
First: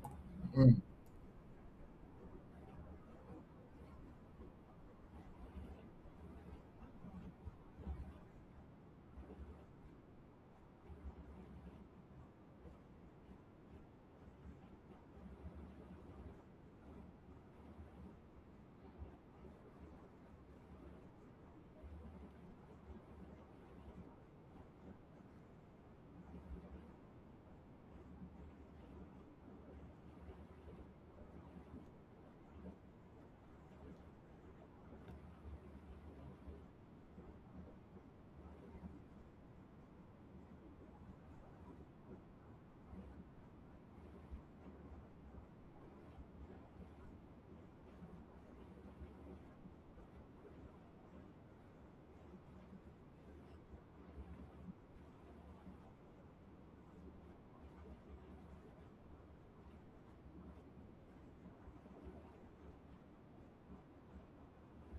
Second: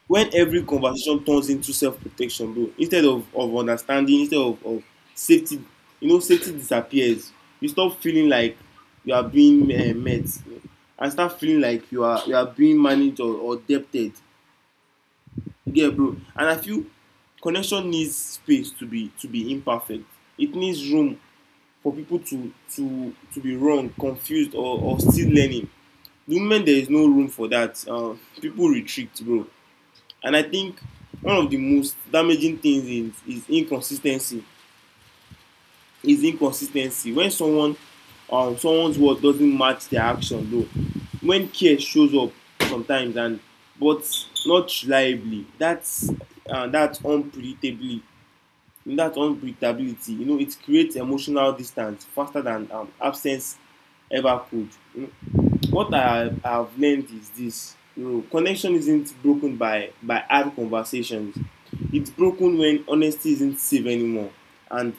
S1: When every
S2: Mm,
S1: conversation turns into self-protection, bro, instead of understanding, instead of safety, you know, safety disappears. You stop feeling like you are being met and start feeling like you are being managed or debted. You get it, bro? And I feel connection needs space to be imperfect. It needs room for people to be wrong, confused or still learning. Women, there is no room for that, people retreat, bro. And I think one of the most damaging things is inconsistency, is inconsistency. When someone, someone's word doesn't match their action, bro. When care shows up sometimes and but not reliably, that's unpredictably. That unpredictability, you know, it creates emotional distance faster than absence ever could, you know. What I have learned is this: you know, connection isn't broken by hard conversations. It's broken when honesty isn't safe anymore, and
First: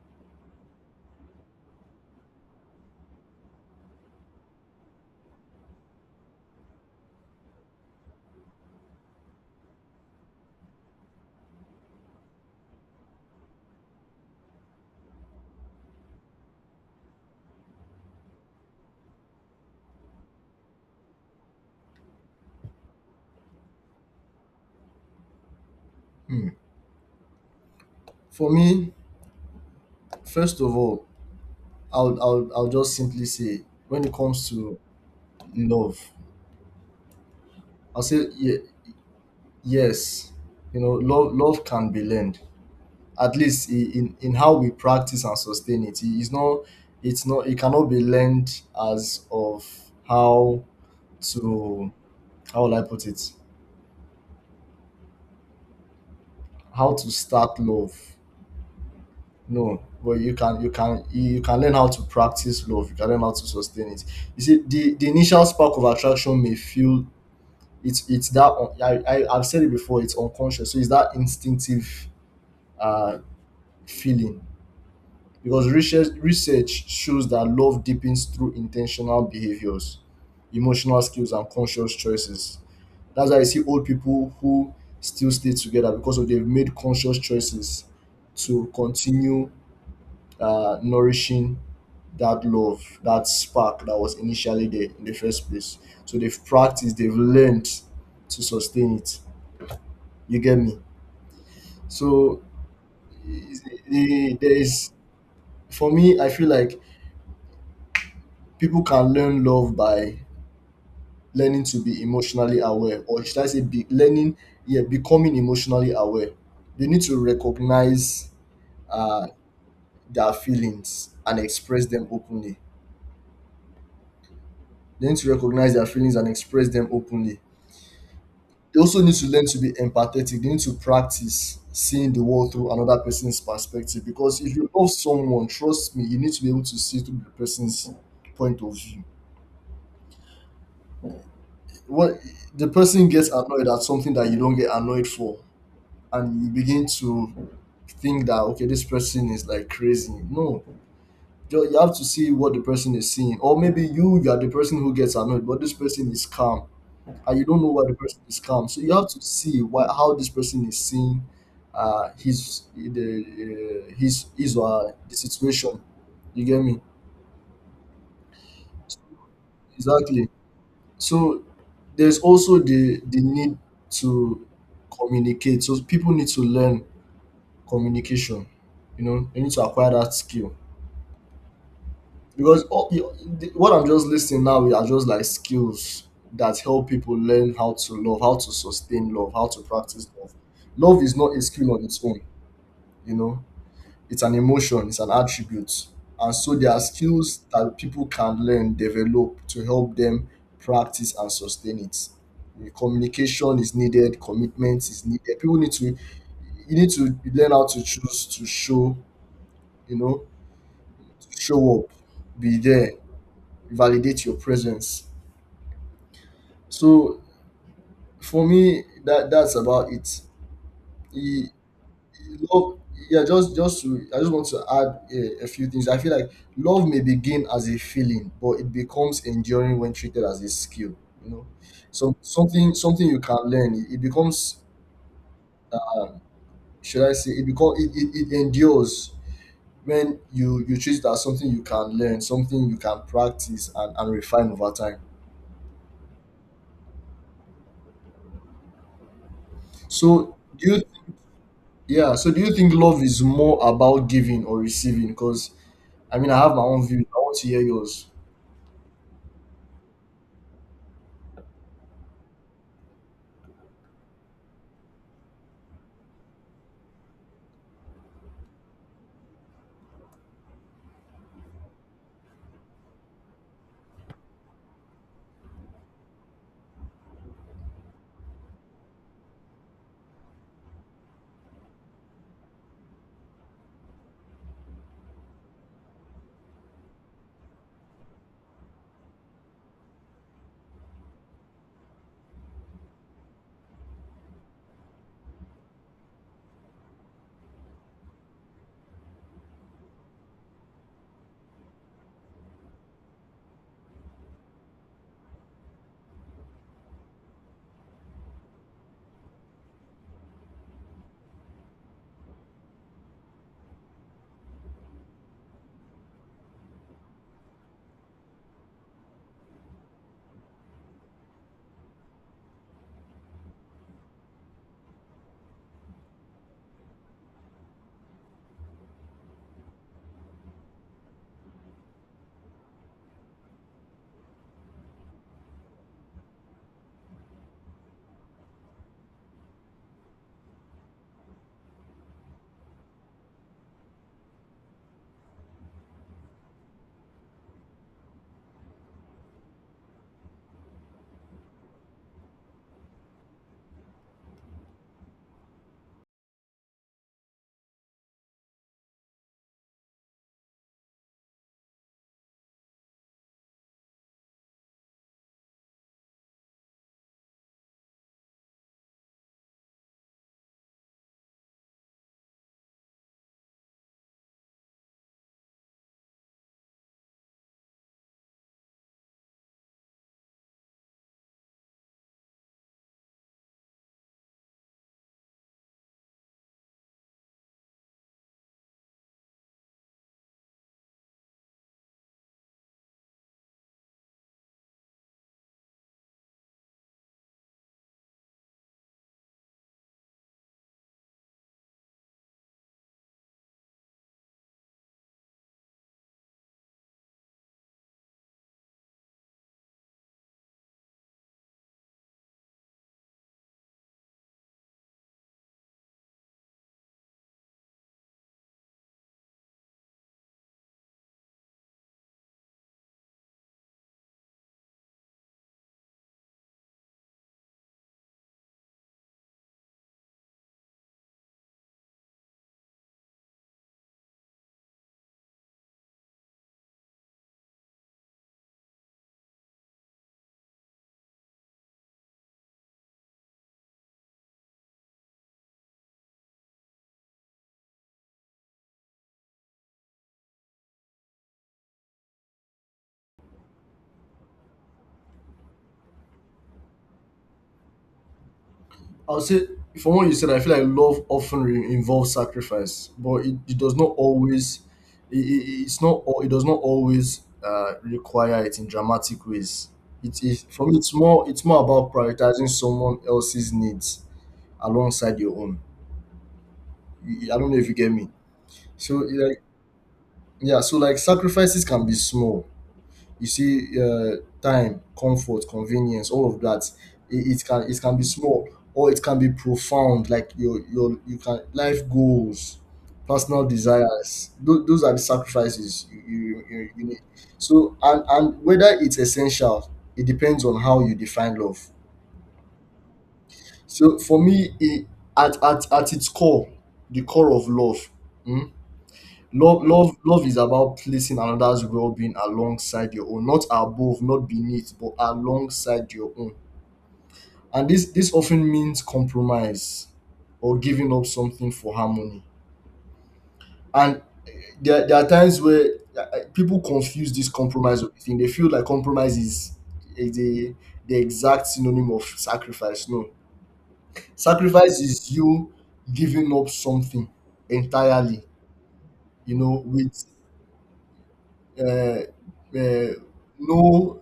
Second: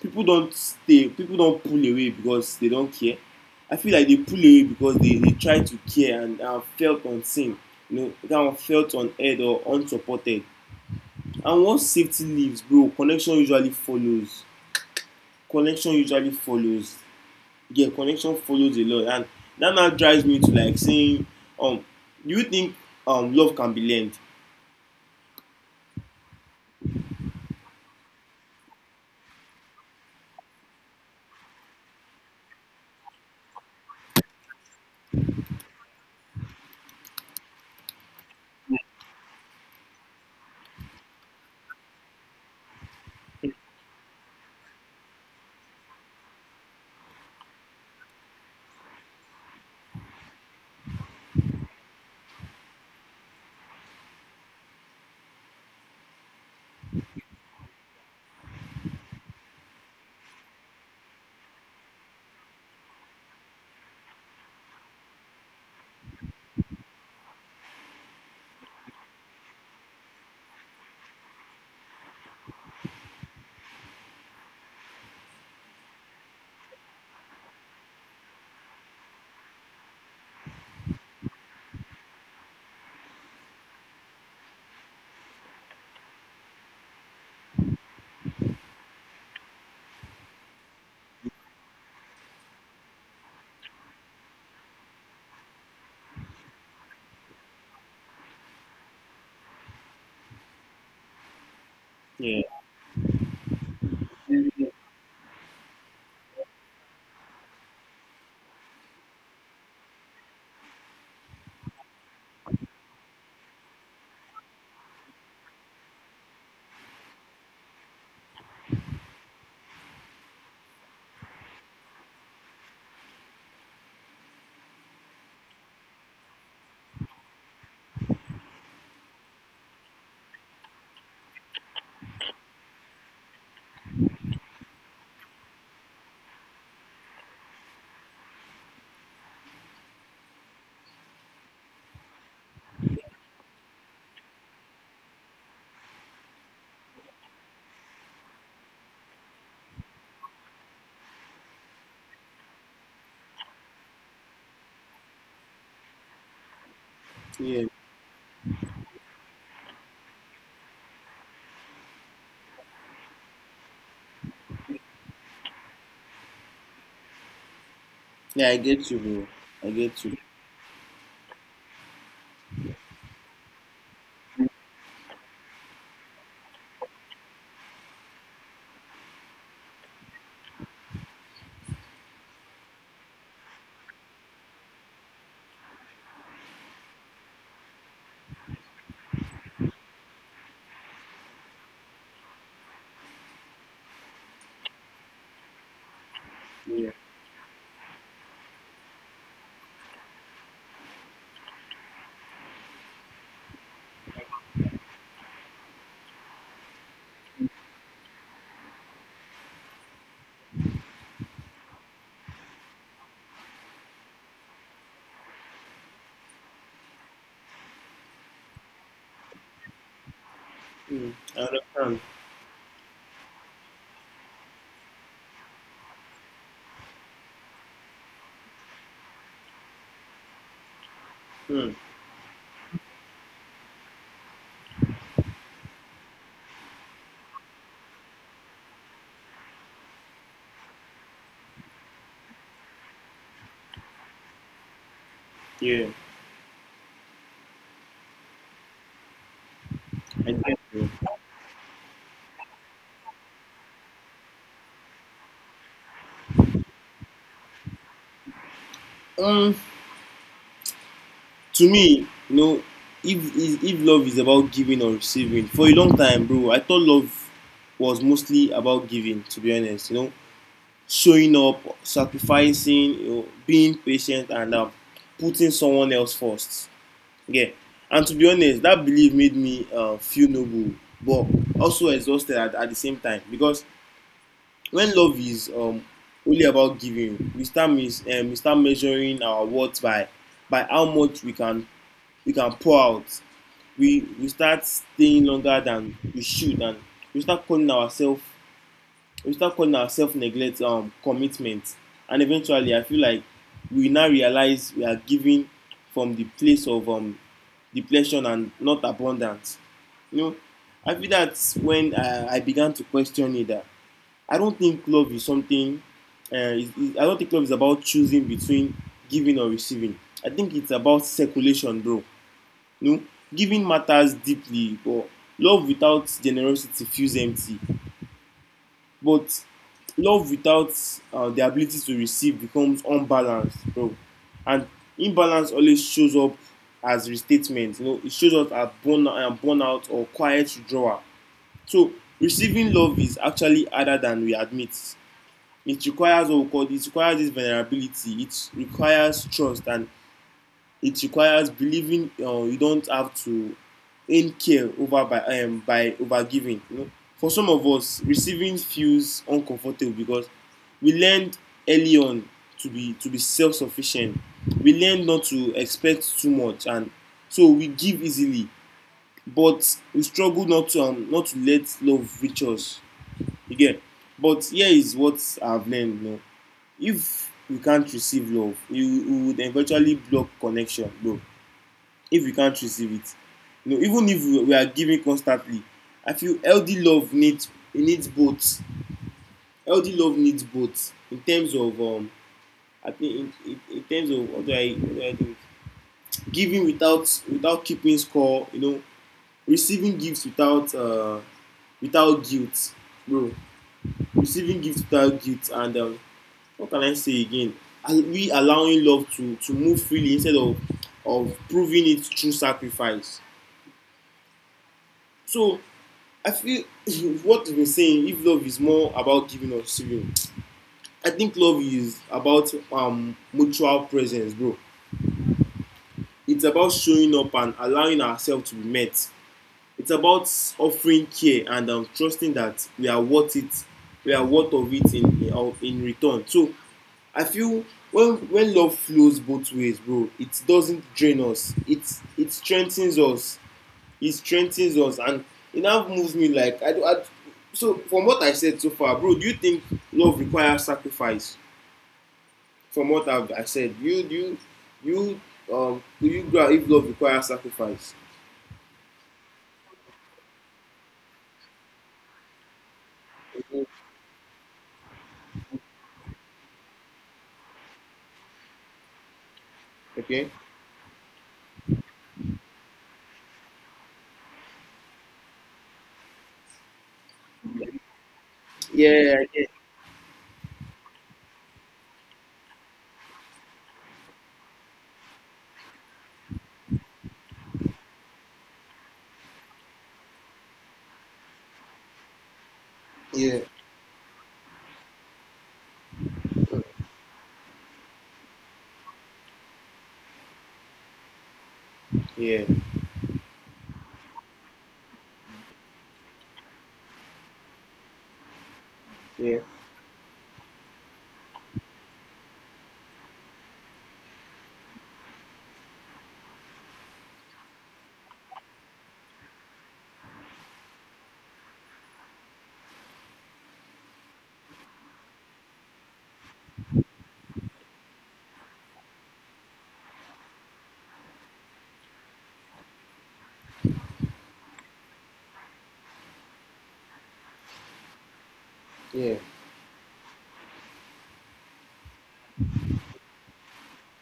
S1: people don't stay. People don't pull away because they don't care. I feel like they pull away because they try to care and are felt unseen. You know, kind of felt unheard or unsupported. And once safety leaves, bro, connection usually follows. Connection usually follows. Yeah, connection follows a lot. And that now drives me to like saying, um do you think love can be learned?
S2: mm. For me, first of all, I'll just simply say, when it comes to love, I'll say yes. You know, love love can be learned, at least in how we practice and sustain it. It's not it's not, it cannot be learned as of how to, how will I put it? How to start love. No. But you can you can learn how to practice love. You can learn how to sustain it. You see, the initial spark of attraction may feel it's that I I've said it before. It's unconscious, so it's that instinctive uh, feeling. Because research shows that love deepens through intentional behaviors, emotional skills, and conscious choices. That's why you see old people who still stay together because of they've made conscious choices to continue nourishing that love, that spark that was initially there in the first place. So they've practiced, they've learned to sustain it. You get me? So
S1: Yeah.
S2: there is, for me, I feel like people can learn love by learning to be emotionally aware, or should I say, be learning, yeah, becoming emotionally aware. They need to recognize uh, their feelings and express them openly. They need to recognize their feelings and express them openly. They also need to learn to be empathetic. They need to practice seeing the world through another person's perspective. Because if you love someone, trust me, you need to be able to see through the person's point of view. What, the person gets annoyed at something that you don't get annoyed for, and you begin to think that okay, this person is like crazy. No, you have to see what the person is seeing. Or maybe you, you are the person who gets annoyed but this person is calm, and you don't
S1: Yeah.
S2: know why the person is calm, so you have to see why, how this person is seeing his the his or her- the situation. You get me?
S1: Yeah, I get you, bro, I get you.
S2: Exactly. So there's also the need to communicate. So people need to learn communication. You know, you need to acquire that skill, because the, what I'm just listing now are just like skills that help people learn how to love, how to sustain love, how to practice love. Love is not a skill on its own. You know, it's an emotion, it's an attribute, and so there are
S1: Yeah.
S2: skills that people can learn, develop to help them practice and sustain it. Communication is needed, commitment is needed. People need to, you need to learn how to choose to show, you know, show up, be there, validate your presence. So for me, that's about it.
S1: Mm, I
S2: E-
S1: understand.
S2: Love, yeah, just to, I just want to add a few things. I feel like love may begin as a feeling, but it becomes enduring when treated as a skill. You know,
S1: Mm.
S2: so something you can learn. It becomes, should I say, it become it, it, it endures when you treat it as something you can learn, something you can practice and refine over time.
S1: Yeah, I
S2: So
S1: get
S2: do you,
S1: you.
S2: yeah. So do you think love is more about giving or receiving? Because I mean, I have my own view. I want to hear yours.
S1: Um, to me, you know, if love is about giving or receiving, for a long time, bro, I thought love was mostly about giving, to be honest, you know, showing up, sacrificing, you know, being patient and putting someone else first. Yeah. And to be honest, that belief made me feel noble, but also exhausted at the same time. Because when love is only about giving, we start we start measuring our worth by how much we can pour out. We start staying longer than we should, and we start calling ourselves, we start calling our self neglect commitment. And eventually I feel like we now realize we are giving from the place of depletion and not abundance, you know. I feel that when I began to question it that I don't think love is something I don't think love is about choosing between giving or receiving. I think it's about circulation, bro, you know. Giving matters deeply, but love without generosity feels empty. But love without the ability to receive becomes unbalanced, bro. And imbalance always shows up as restatement. You know, it shows up as burnout or quiet withdrawal. So receiving love is actually harder than we admit. It requires what we call, it requires this vulnerability. It requires trust and it requires believing you don't have to earn care over by over giving, you know. For some of us, receiving feels uncomfortable because we learned early on to be self-sufficient. We learned not to expect too much, and so we give easily, but we struggle not to not to let love reach us again. But here is what I've learned, you know. If we can't receive love, we would eventually block connection, bro. If you can't receive it, you know, even if are giving constantly, I feel healthy love needs, it needs both. Healthy love needs both in terms of I think in terms of what do I, what do I do: giving without keeping score, you know, receiving gifts without without guilt, bro, receiving gifts without guilt, and what can I say again, we allowing love to move freely instead of proving it through sacrifice. So I feel *laughs* what we've been saying, if love is more about giving or receiving, I think love is about mutual presence, bro. It's about showing up and allowing ourselves to be met. It's about offering care and trusting that we are worth it, we are worth of it in, in return. So I feel when love flows both ways, bro, it doesn't drain us. It strengthens us. He strengthens us, and it now moves me like I, do- I so from what I said so far, bro, do you think love requires sacrifice? From what I said, you you do you grab if love requires sacrifice?
S2: I would say, from what you said, I feel like love often involves sacrifice, but it does not always. It's not. It does not always require it in dramatic ways. It
S1: Okay.
S2: is for me. It's more about prioritizing someone else's needs alongside your own. You- I don't know if you get me. So
S1: Yeah.
S2: like, yeah. So like, sacrifices can be small, you see, time, comfort, convenience, all of that. It, it can it can be small, or it can be profound, like your you can life goals,
S1: Yeah.
S2: personal desires. Those are the sacrifices you need. So and whether it's essential, it depends on how you define love.
S1: Yeah. Yeah.
S2: So for me, at its core, the core of love, mm,
S1: Yeah.
S2: love, love is about placing another's well-being alongside your own, not above, not beneath, but alongside your own. And this often means compromise or giving up something for harmony. And there are times where people confuse this compromise with thing. They feel like compromise is the exact synonym of sacrifice. No, sacrifice is you giving up something entirely. You know, with Uh, uh, no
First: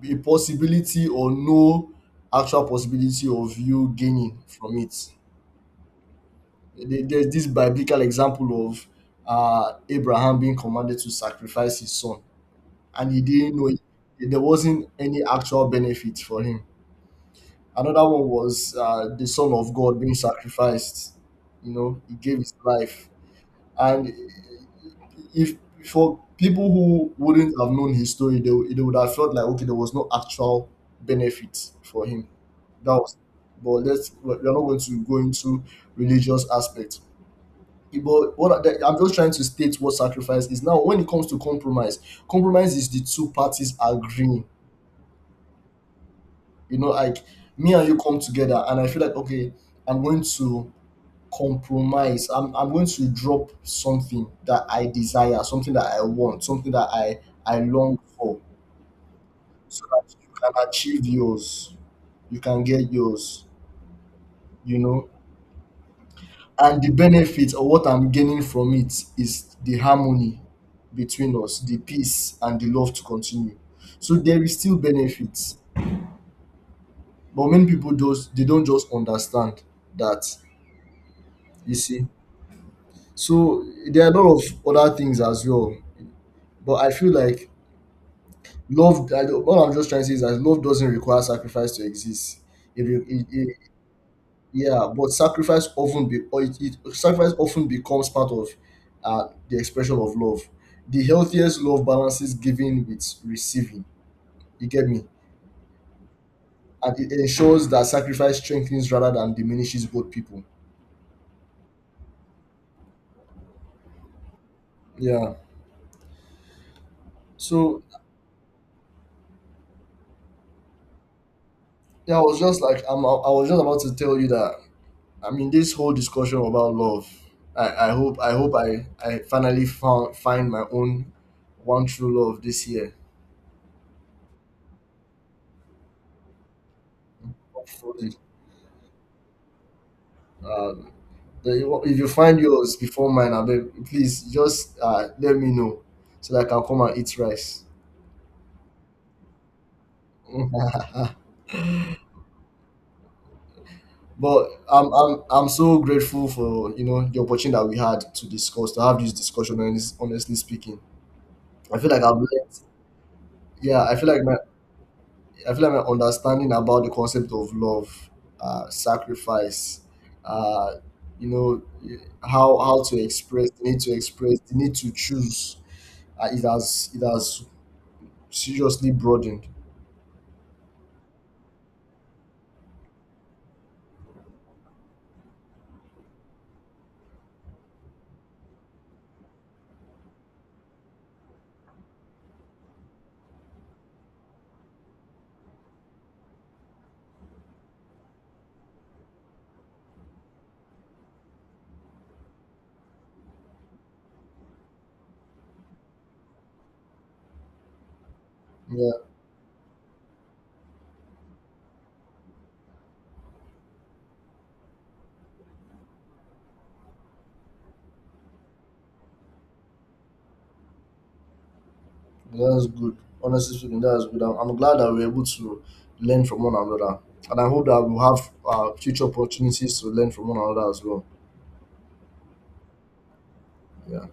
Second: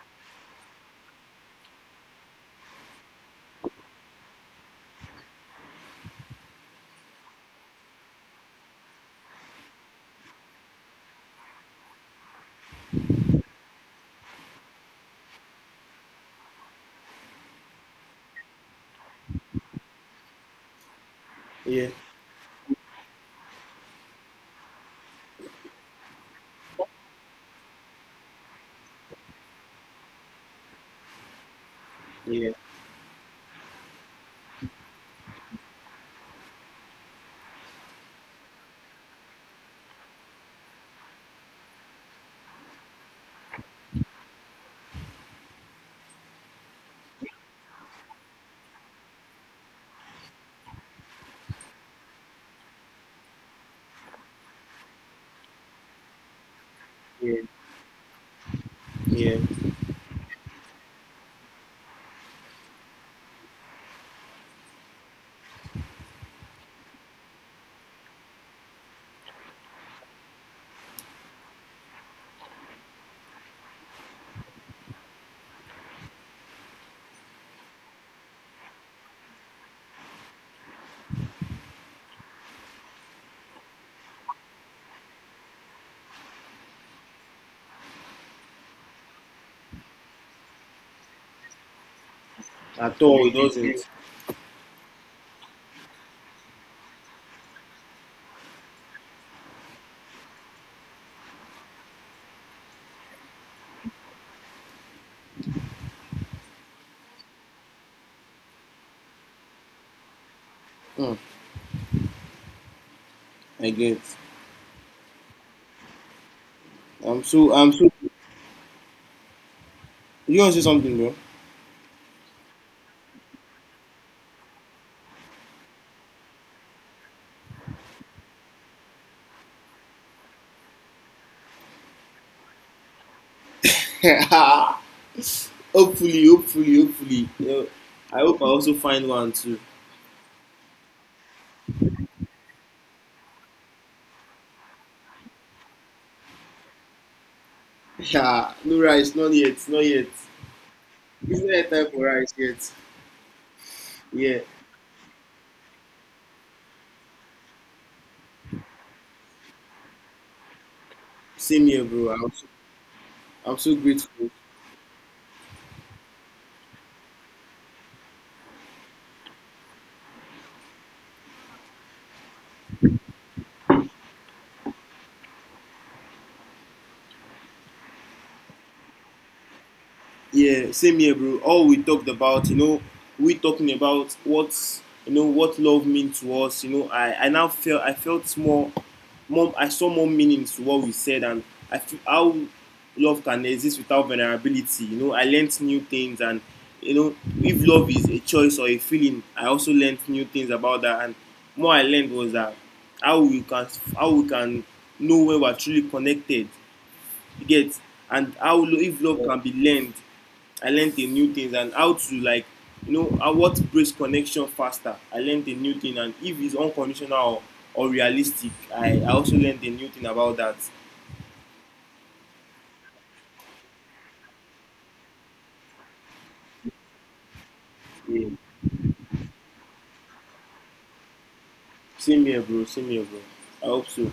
S2: be possibility or no actual possibility of you gaining from it. There's this biblical example of Abraham being commanded to sacrifice his son, and he didn't know it. There wasn't any actual benefit for him. Another one was the son of God being sacrificed. You
S1: Yeah.
S2: know, he gave his life. And if, for people who wouldn't have known his story, they would have felt like, okay, there was no actual benefit for him.
S1: Yeah.
S2: That was, but let's we're not going to go into religious aspects. But what I'm just trying to state what sacrifice is. Now, when it comes to compromise, compromise is the two parties agreeing. You know, like me and you come together, and I feel like, okay, I'm going to compromise. I'm going to drop something that I desire, something that I want, something that i
S1: Yeah.
S2: i long for,
S1: Yeah.
S2: so that you can achieve yours, you can get yours, you know. And the benefit or what I'm gaining from it is the harmony between us, the peace and the love to continue. So there is still benefits, but many people just they don't just understand that, you see. So there are a lot of other things as well, but I feel like love I, don't- all I'm just trying to say is that love doesn't require sacrifice to exist. It,
S1: At
S2: re- it,
S1: all, it
S2: it,
S1: doesn't.
S2: Yeah, but sacrifice often be or it sacrifice often becomes part of the expression of love. The healthiest love balances giving with receiving, you get me, and it ensures that sacrifice strengthens rather than diminishes both people.
S1: Hmm, I get.
S2: Yeah.
S1: I'm so I'm
S2: So
S1: so. You want to say something, bro?
S2: yeah, I was just like, I was just about to tell you that, I mean, this whole discussion about love, I hope I finally found find my own one true love this year.
S1: *laughs* Hopefully, hopefully, hopefully. You know,
S2: Hopefully.
S1: I hope I also find one too.
S2: um, if you find yours before mine, I beg, please just let me know, so that I can come and eat rice.
S1: Yeah, no rice, not yet, not yet.
S2: *laughs*
S1: It's not yet time for rice yet. Yeah,
S2: But I'm so grateful for, you know, the opportunity that we had to have this discussion. Honestly speaking,
S1: same
S2: I
S1: here,
S2: feel like
S1: bro.
S2: I've learned.
S1: I'm so
S2: Yeah, I feel like
S1: grateful.
S2: my I feel like my understanding about the concept of love, sacrifice, uh, you know, how to express, the need to express, the need to choose, it has seriously broadened.
S1: Yeah, same here, bro. All we talked about, you know, we talking about what, you know, what love means to us. You know, I now felt, I felt more, more, I saw more meaning to what we said, and I feel how love can exist without vulnerability. You know, I learned new things, and you know, if love is a choice or a feeling, I also learned new things about that. And more I learned was that how we can how we can know when we're truly connected, you get, and how
S2: Yeah,
S1: if love can be learned, I learned a new thing. And how to like, you know, how, what breaks connection faster, I learned a new thing. And if it's unconditional or realistic, I also learned a new thing about that.
S2: that's good. Honestly speaking, that's good. I'm glad that we're able to learn from one another, and I hope that we'll
S1: Yeah.
S2: have future opportunities to learn from one another as well.
S1: Same here, bro, same here, bro. I hope
S2: Yeah.
S1: so.